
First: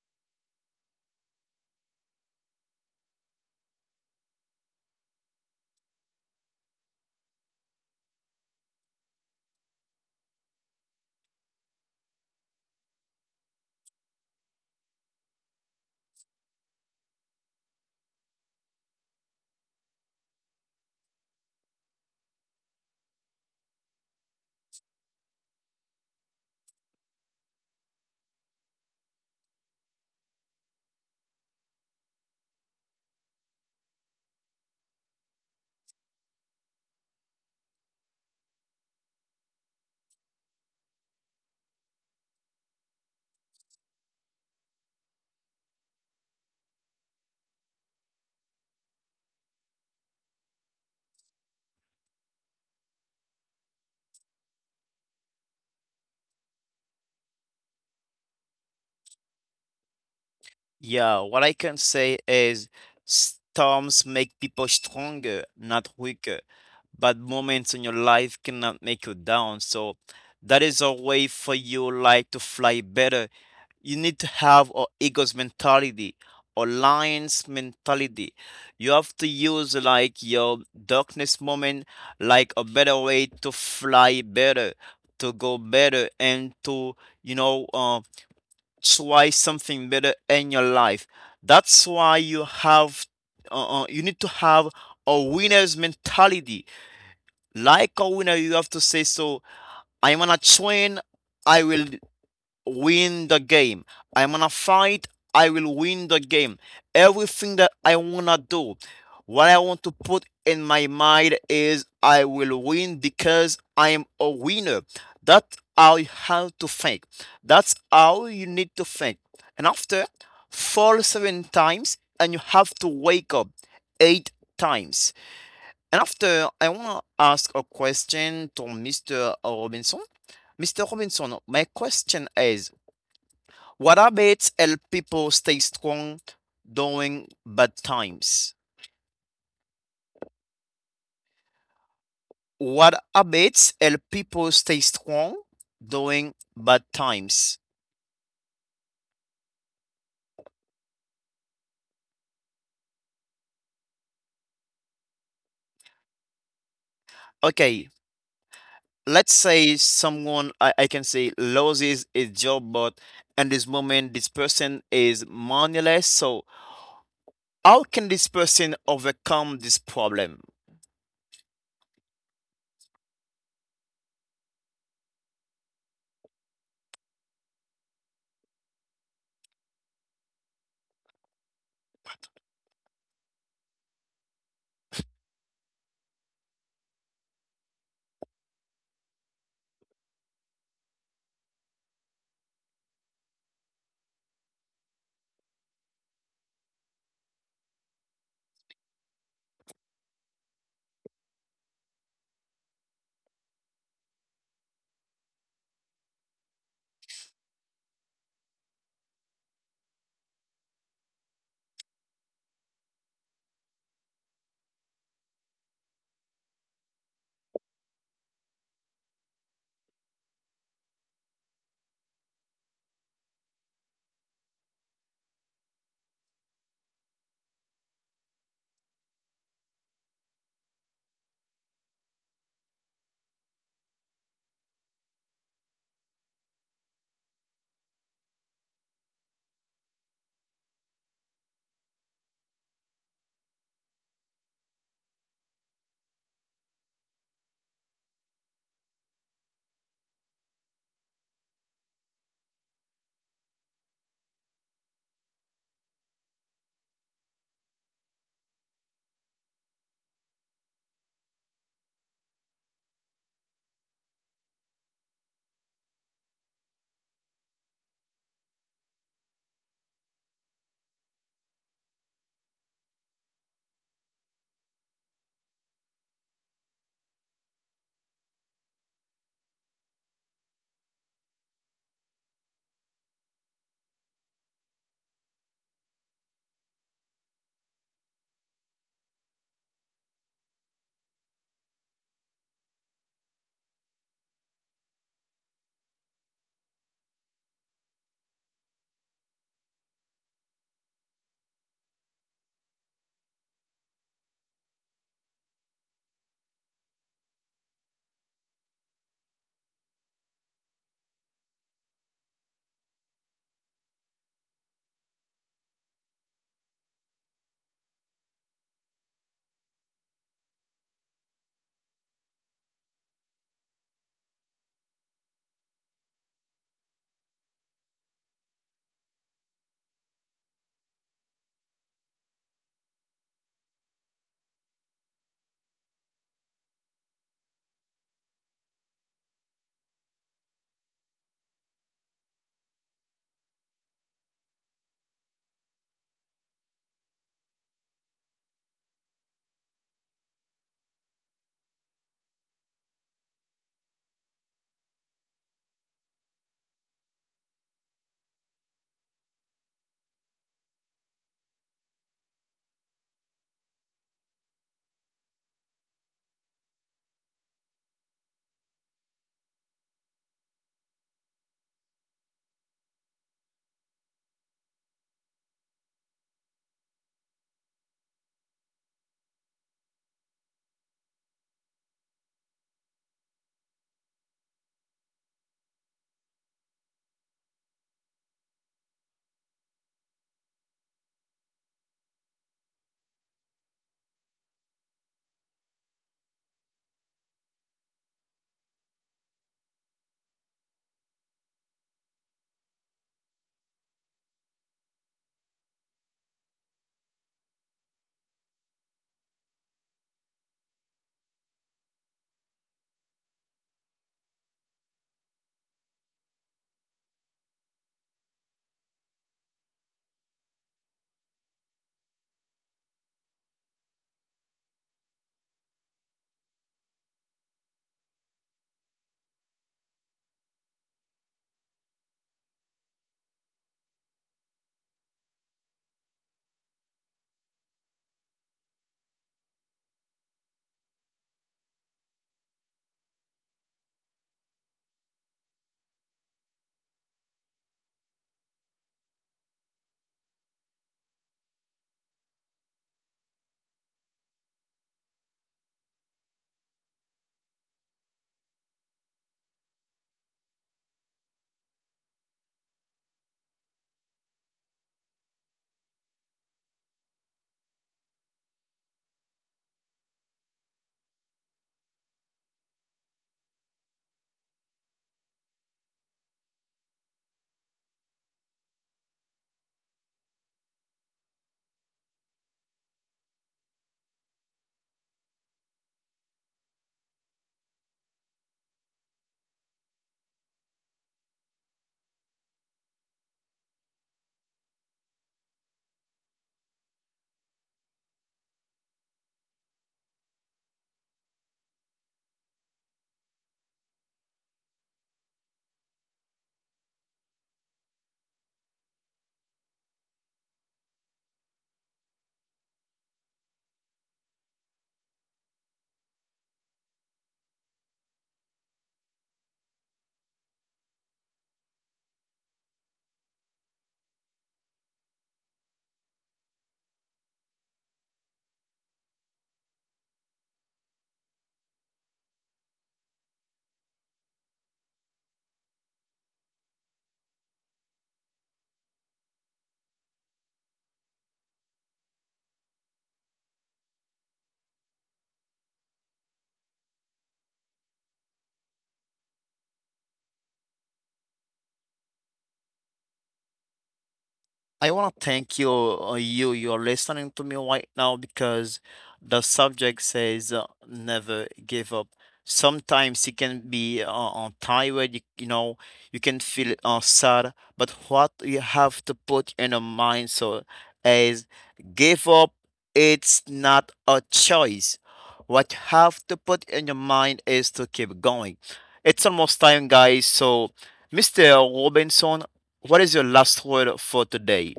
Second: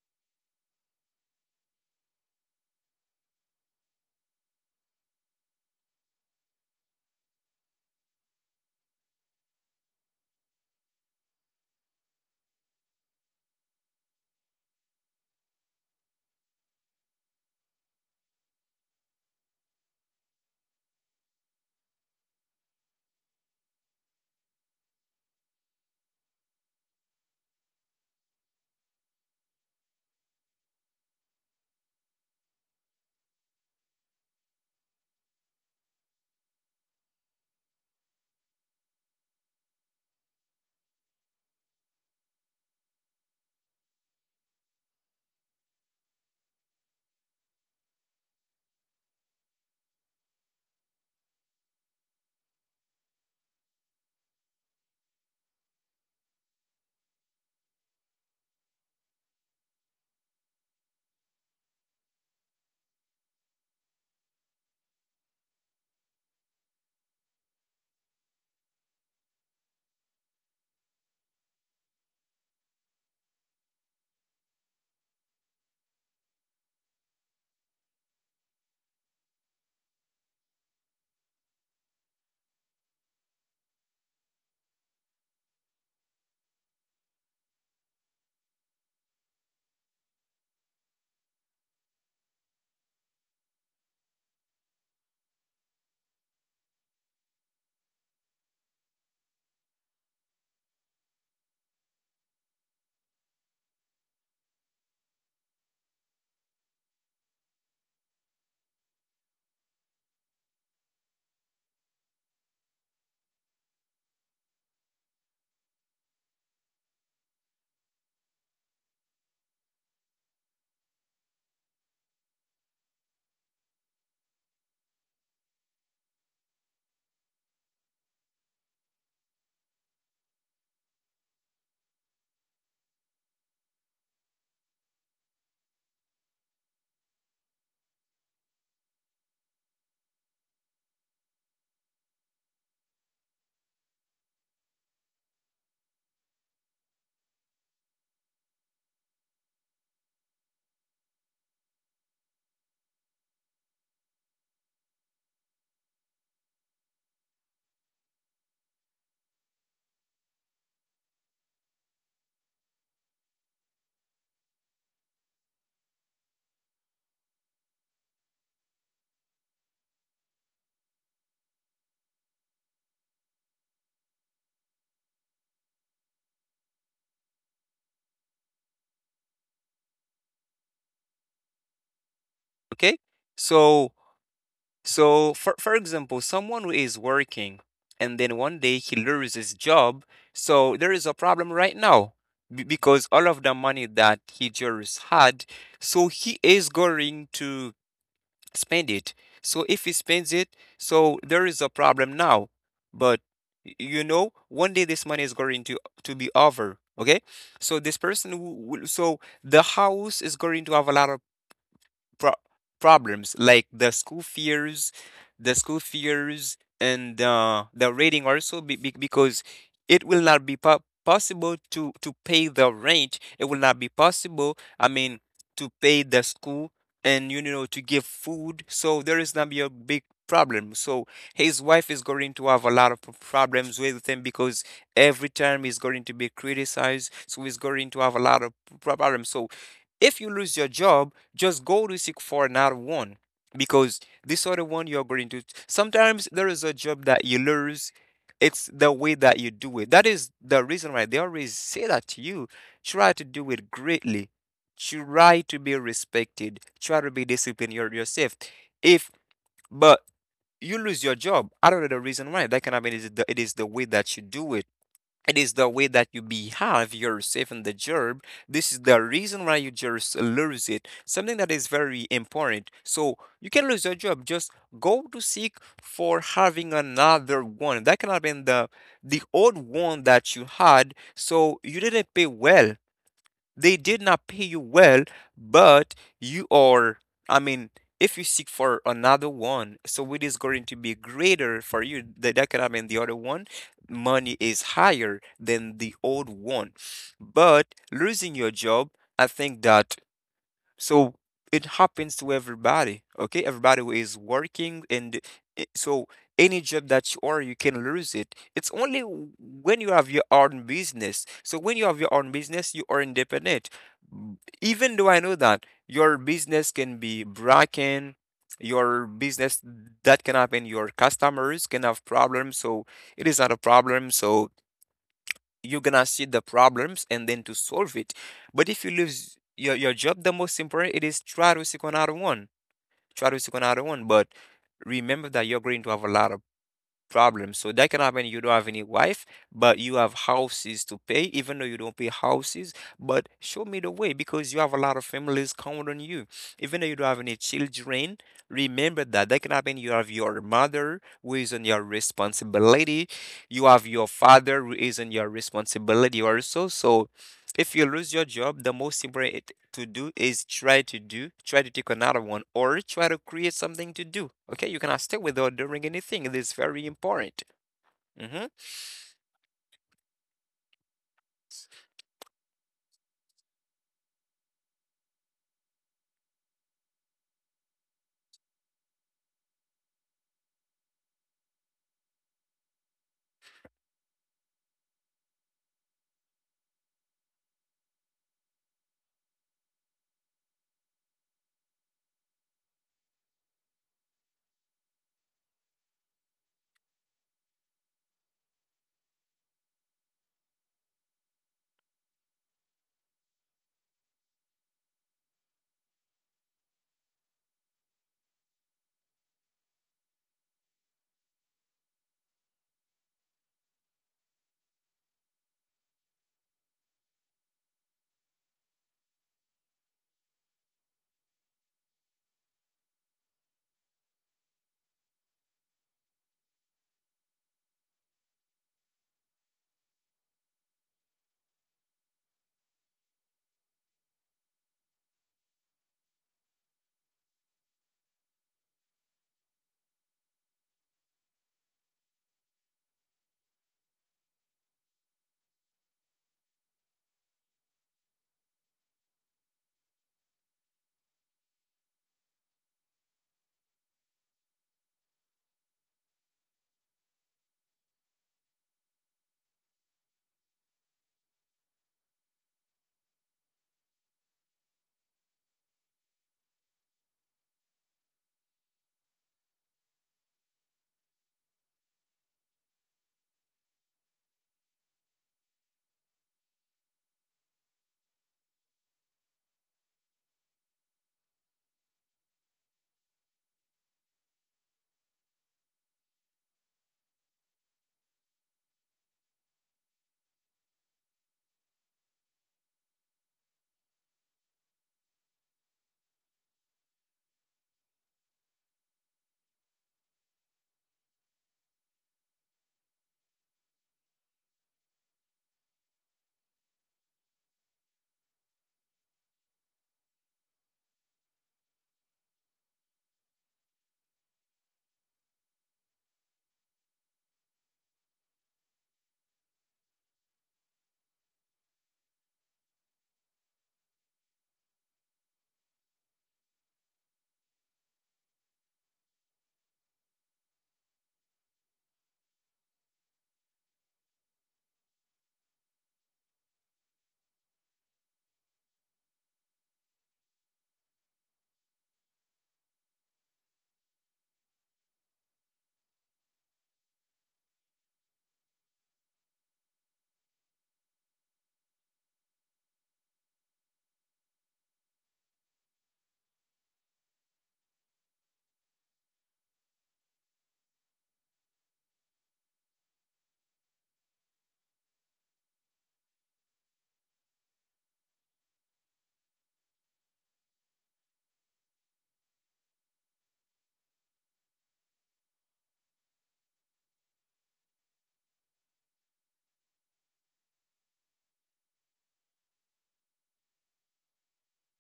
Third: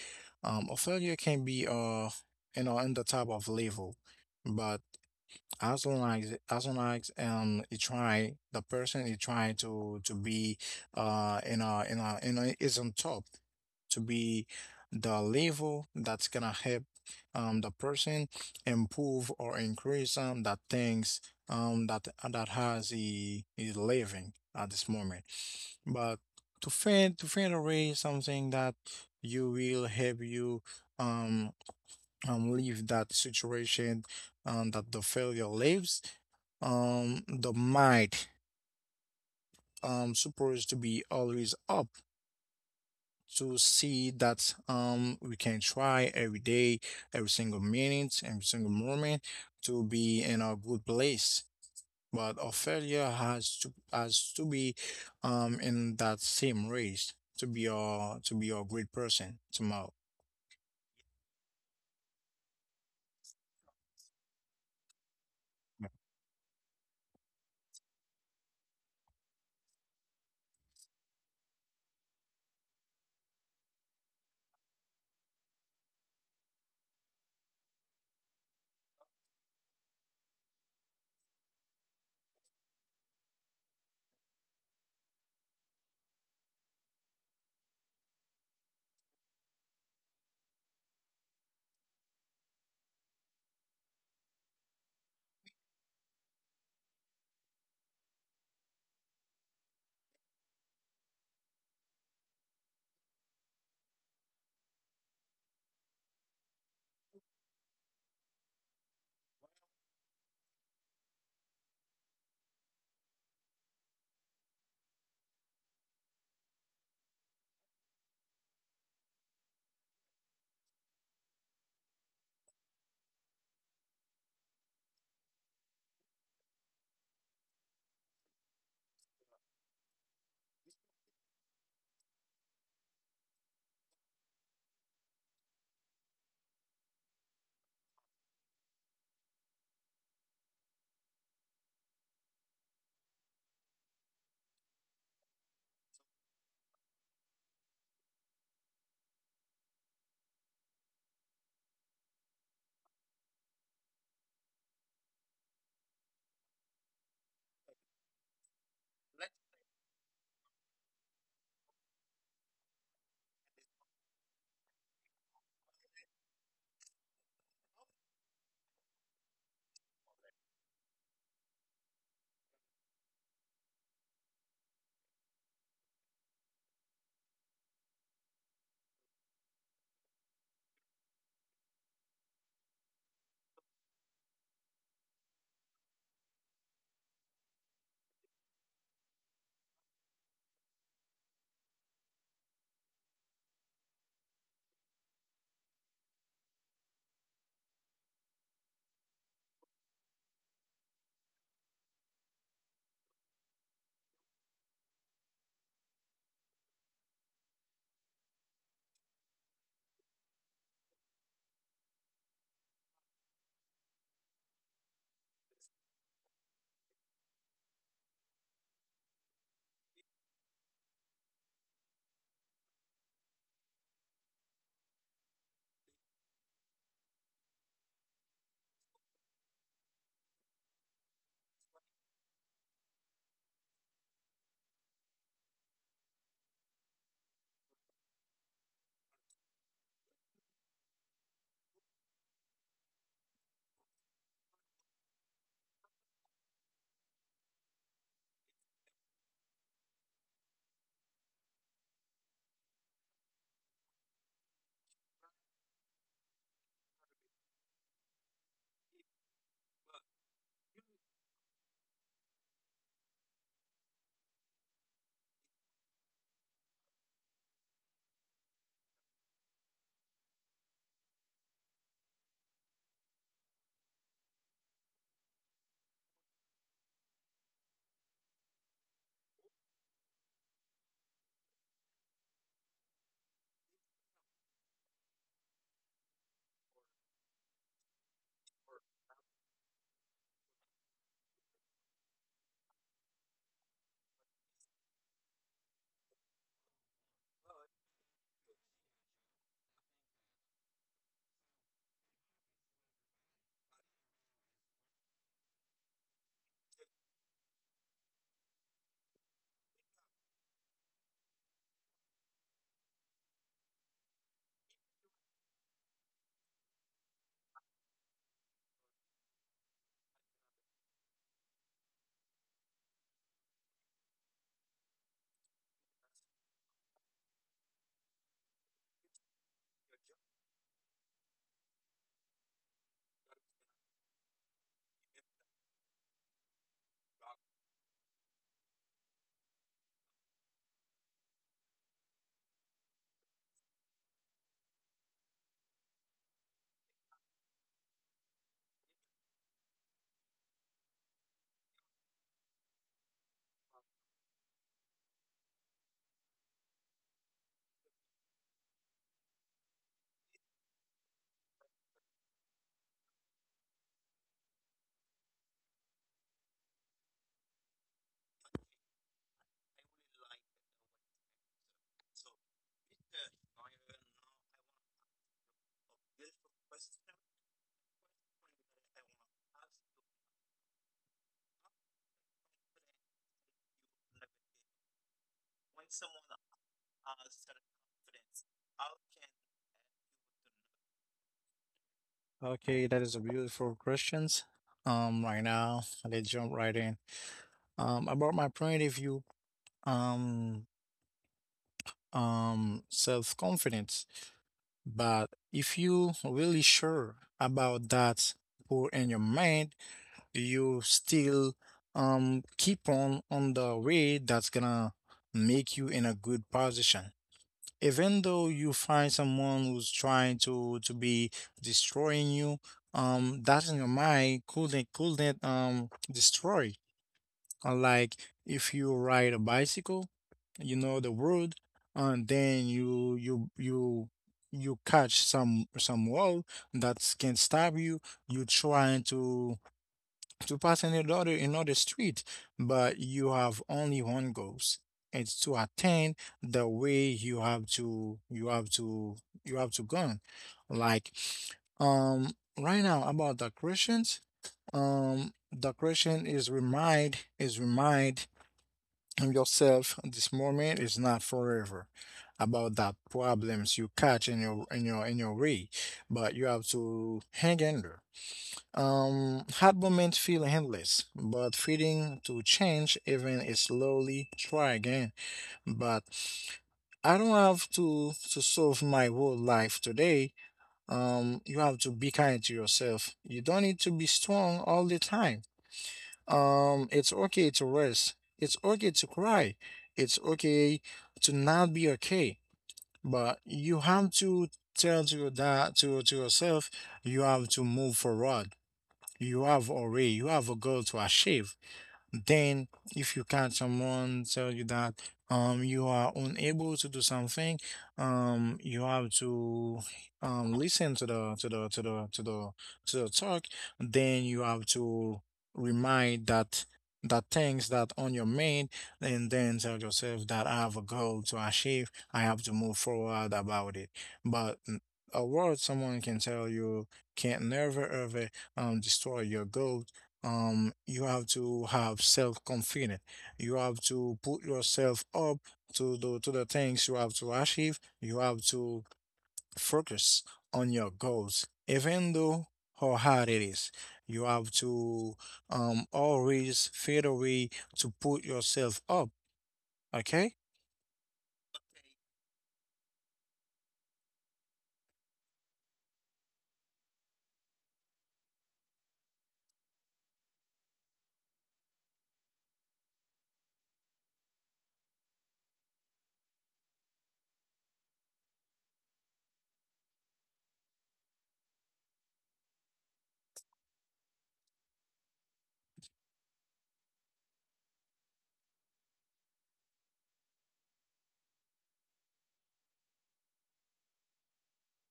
A failure can be in the type of level. But as long as you try, the person you try to be in a is on top to be the level that's gonna help the person improve or increase that things that has he is living at this moment. But to find away something that you will help you um leave that situation that the failure lives. The mind, supposed to be always up, to see that we can try every day, every single minute, every single moment, to be in a good place. But our failure has to be, in that same race to be a great person tomorrow. Yeah, what I can say is storms make people stronger, not weaker. Bad moments in your life cannot make you down. So that is a way for you like to fly better. You need to have a ego's mentality, a lion's mentality. You have to use like your darkness moment like a better way to fly better, to go better and to, you know, uh, try something better in your life. That's why you need to have a winner's mentality like a winner, you have to say, so I'm gonna train, I will win the game. I'm gonna fight, I will win the game. Everything that I wanna do, what I want to put in my mind is I will win because I am a winner. That's how you have to think. That's how you need to think. And after, fall seven times and you have to wake up eight times. And after, I want to ask a question to Mr. Robinson. Mr. Robinson, my question is, what habits help people stay strong during bad times? What habits help people stay strong during bad times? Okay, let's say someone, I can say, loses his job, but in this moment, this person is moneyless. So, how can this person overcome this problem? Okay? So so for example, someone who is working and then one day he loses his job, so there is a problem right now because all of the money that he just had, so he is going to spend it. So if he spends it, so there is a problem now. But you know, one day this money is going to be over. Okay, so this person, who, will-, so the house is going to have a lot of pro- problems like the school fears, and the rating also because it will not be possible to pay the rent. It will not be possible. I mean, to pay the school, and, you know, to give food. So there is gonna be a big problem. So his wife is going to have a lot of problems with him, because every time he's going to be criticized. So he's going to have a lot of problems. So if you lose your job, just go to seek for another one, because this other one you're going to. Sometimes there is a job that you lose. It's the way that you do it. That is the reason why they always say that to you. Try to do it greatly. Try to be respected. Try to be disciplined your, yourself. If, but you lose your job, I don't know the reason why. That can happen. It is the way that you do it, it is the way that you behave yourself in the job. This is the reason why you just lose it. Something that is very important. So you can lose your job. Just go to seek for having another one. That can have been the old one that you had. So you didn't pay well. They did not pay you well, but you are, I mean, if you seek for another one, so it is going to be greater for you. That can happen. The other one, money is higher than the old one. But losing your job, I think that so it happens to everybody, okay? Everybody who is working and so any job that you are, you can lose it. It's only when you have your own business. So when you have your own business, you are independent. B- Even though I know that your business can be broken, your business that can happen, your customers can have problems. So it is not a problem. So you're gonna see the problems and then to solve it. But if you lose your job, the most important it is try to seek another one. Try to seek another one. But remember that you're going to have a lot of problem. So that can happen. You don't have any wife, but you have houses to pay, even though you don't pay houses. But show me the way because you have a lot of families count on you. Even though you don't have any children, remember that that can happen. You have your mother who is on your responsibility. You have your father who is on your responsibility also. So if you lose your job, the most important it to do is try to do, try to take another one, or try to create something to do. Okay, you cannot stay without doing anything. It is very important. Mhm. Okay, that is a beautiful questions. Right now, let's jump right in. About my point of view. Um, Self-confidence. But if you really sure about that goal in your mind, you still keep on the way that's gonna make you in a good position. Even though you find someone who's trying to be destroying you, that in your mind couldn't destroy. Like, if you ride a bicycle, you know the road, and then you catch some wall that can stab you. You trying to pass in another street, but you have only one goals. It's to attain the way you have to go. Like, um right now about the Christians, the Christian is remind and yourself this moment is not forever about that problems you catch in your way. But you have to hang in there. Hard moments feel endless, but feeling to change even is slowly, try again. But I don't have to solve my whole life today. You have to be kind to yourself, you don't need to be strong all the time. It's okay to rest. It's okay to cry. It's okay to not be okay. But you have to tell to your dad, to yourself. You have to move forward. You have a way, you have a goal to achieve. Then, if you catch someone tell you that you are unable to do something, you have to listen to the talk. Then you have to remind that things that on your mind, and then tell yourself that I have a goal to achieve. I have to move forward about it. But a word someone can tell you can't never ever destroy your goal. You have to have self-confidence, you have to put yourself up to the things you have to achieve. You have to focus on your goals, even though how hard it is. You have to always find a way to put yourself up. Okay. I want to thank you, you're listening to me right now because the subject says never give up. Sometimes it can be tired, you can feel sad, but what you have to put in your mind so is give up, it's not a choice. What you have to put in your mind is to keep going. It's almost time, guys. So, Mr. Robinson, what is your last word for today?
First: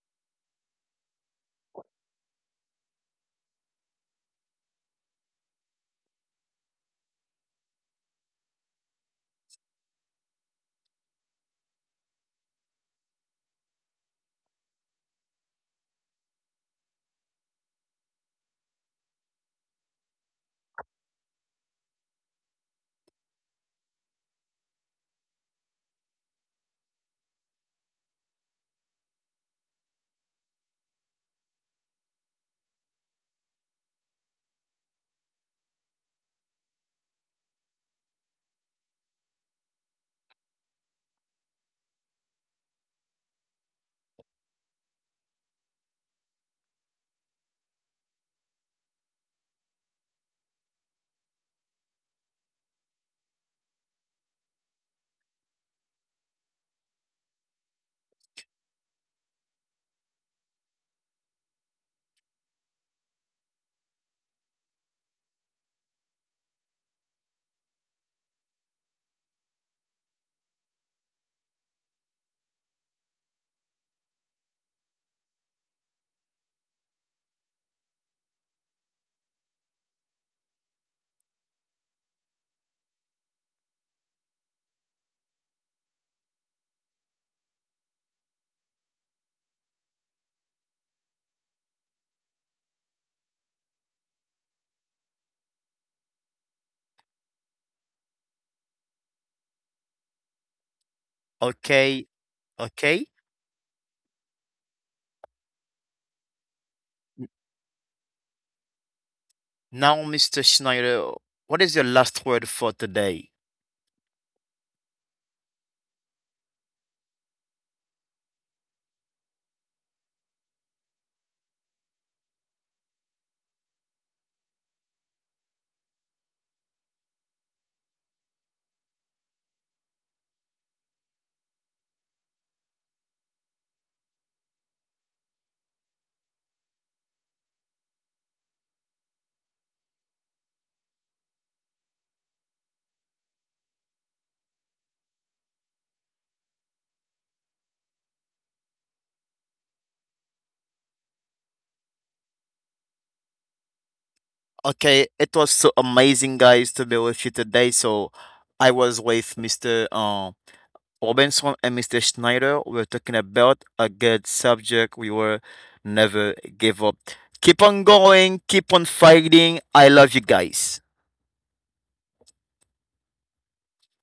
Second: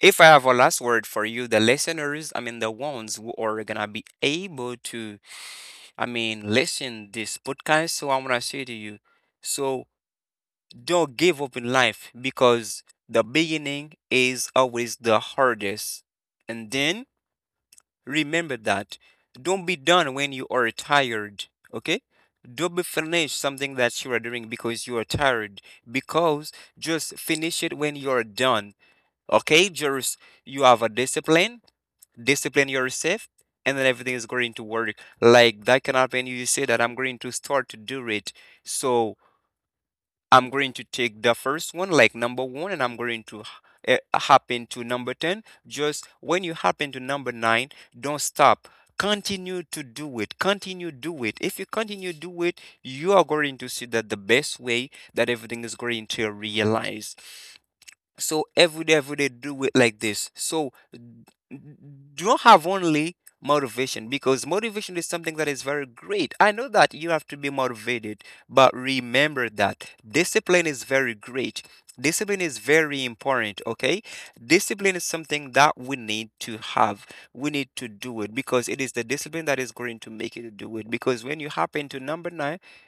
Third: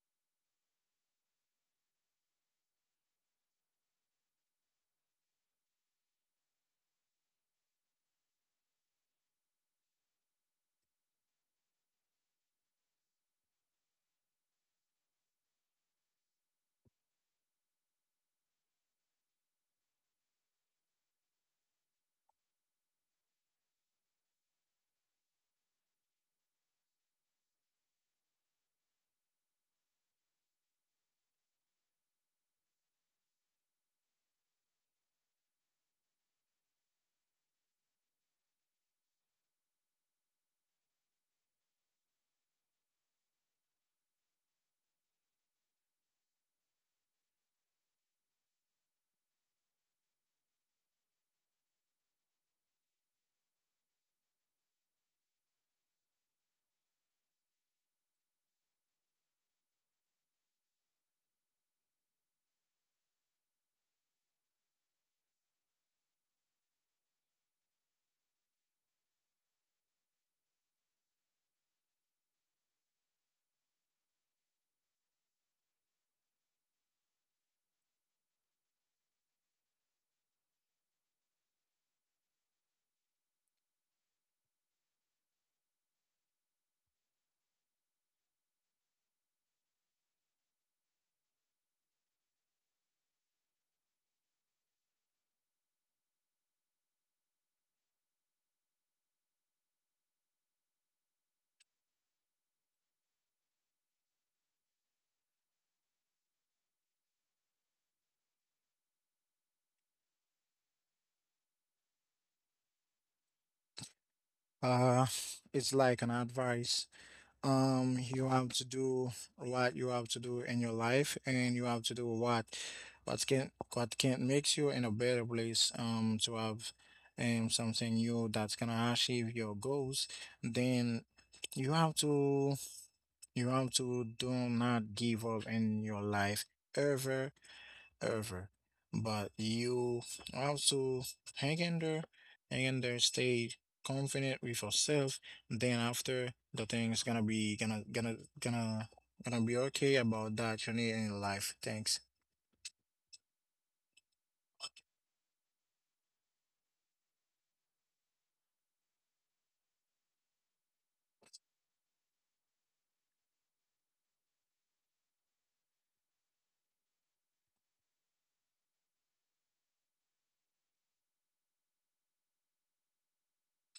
If I have a last word for you, the listeners, I mean the ones who are gonna be able to, I mean, listen this podcast. So I'm gonna say to you, so don't give up in life because the beginning is always the hardest, and then remember that. Don't be done when you are tired. Okay? Don't be finish something that you are doing because you are tired. Because just finish it when you are done. Okay? Just you have a discipline. Discipline yourself. And then everything is going to work. Like that can happen. You say that I'm going to start to do it. So I'm going to take the first one, like number one, and I'm going to happen to number 10. Just when you happen to number nine, don't stop. Continue to do it. Continue do it. If you continue do it, you are going to see that the best way that everything is going to realize. So every day, do it like this. So don't have only motivation because motivation is something that is very great. I know that you have to be motivated, but remember that discipline is very great. Discipline is very important, okay? Discipline is something that we need to have. We need to do it because it is the discipline that is going to make you to do it. Because when you happen to number nine, Okay, okay. Now, Mr. Schneider, what is your last word for today? uh it's like an advice. You have to do what you have to do in your life, and you have to do what can makes you in a better place to have something new that's gonna achieve your goals. Then you have to you have to do not give up in your life, ever ever. But you also hang in there, hang in there, stay confident with yourself. Then after the thing's gonna be gonna gonna gonna gonna be okay about that journey in life. Thanks. Okay, it was so amazing, guys, to be with you today. So, I was with Mr. Robinson and Mr. Schneider. We are talking about a good subject. We were never give up. Keep on going. Keep on fighting. I love you guys.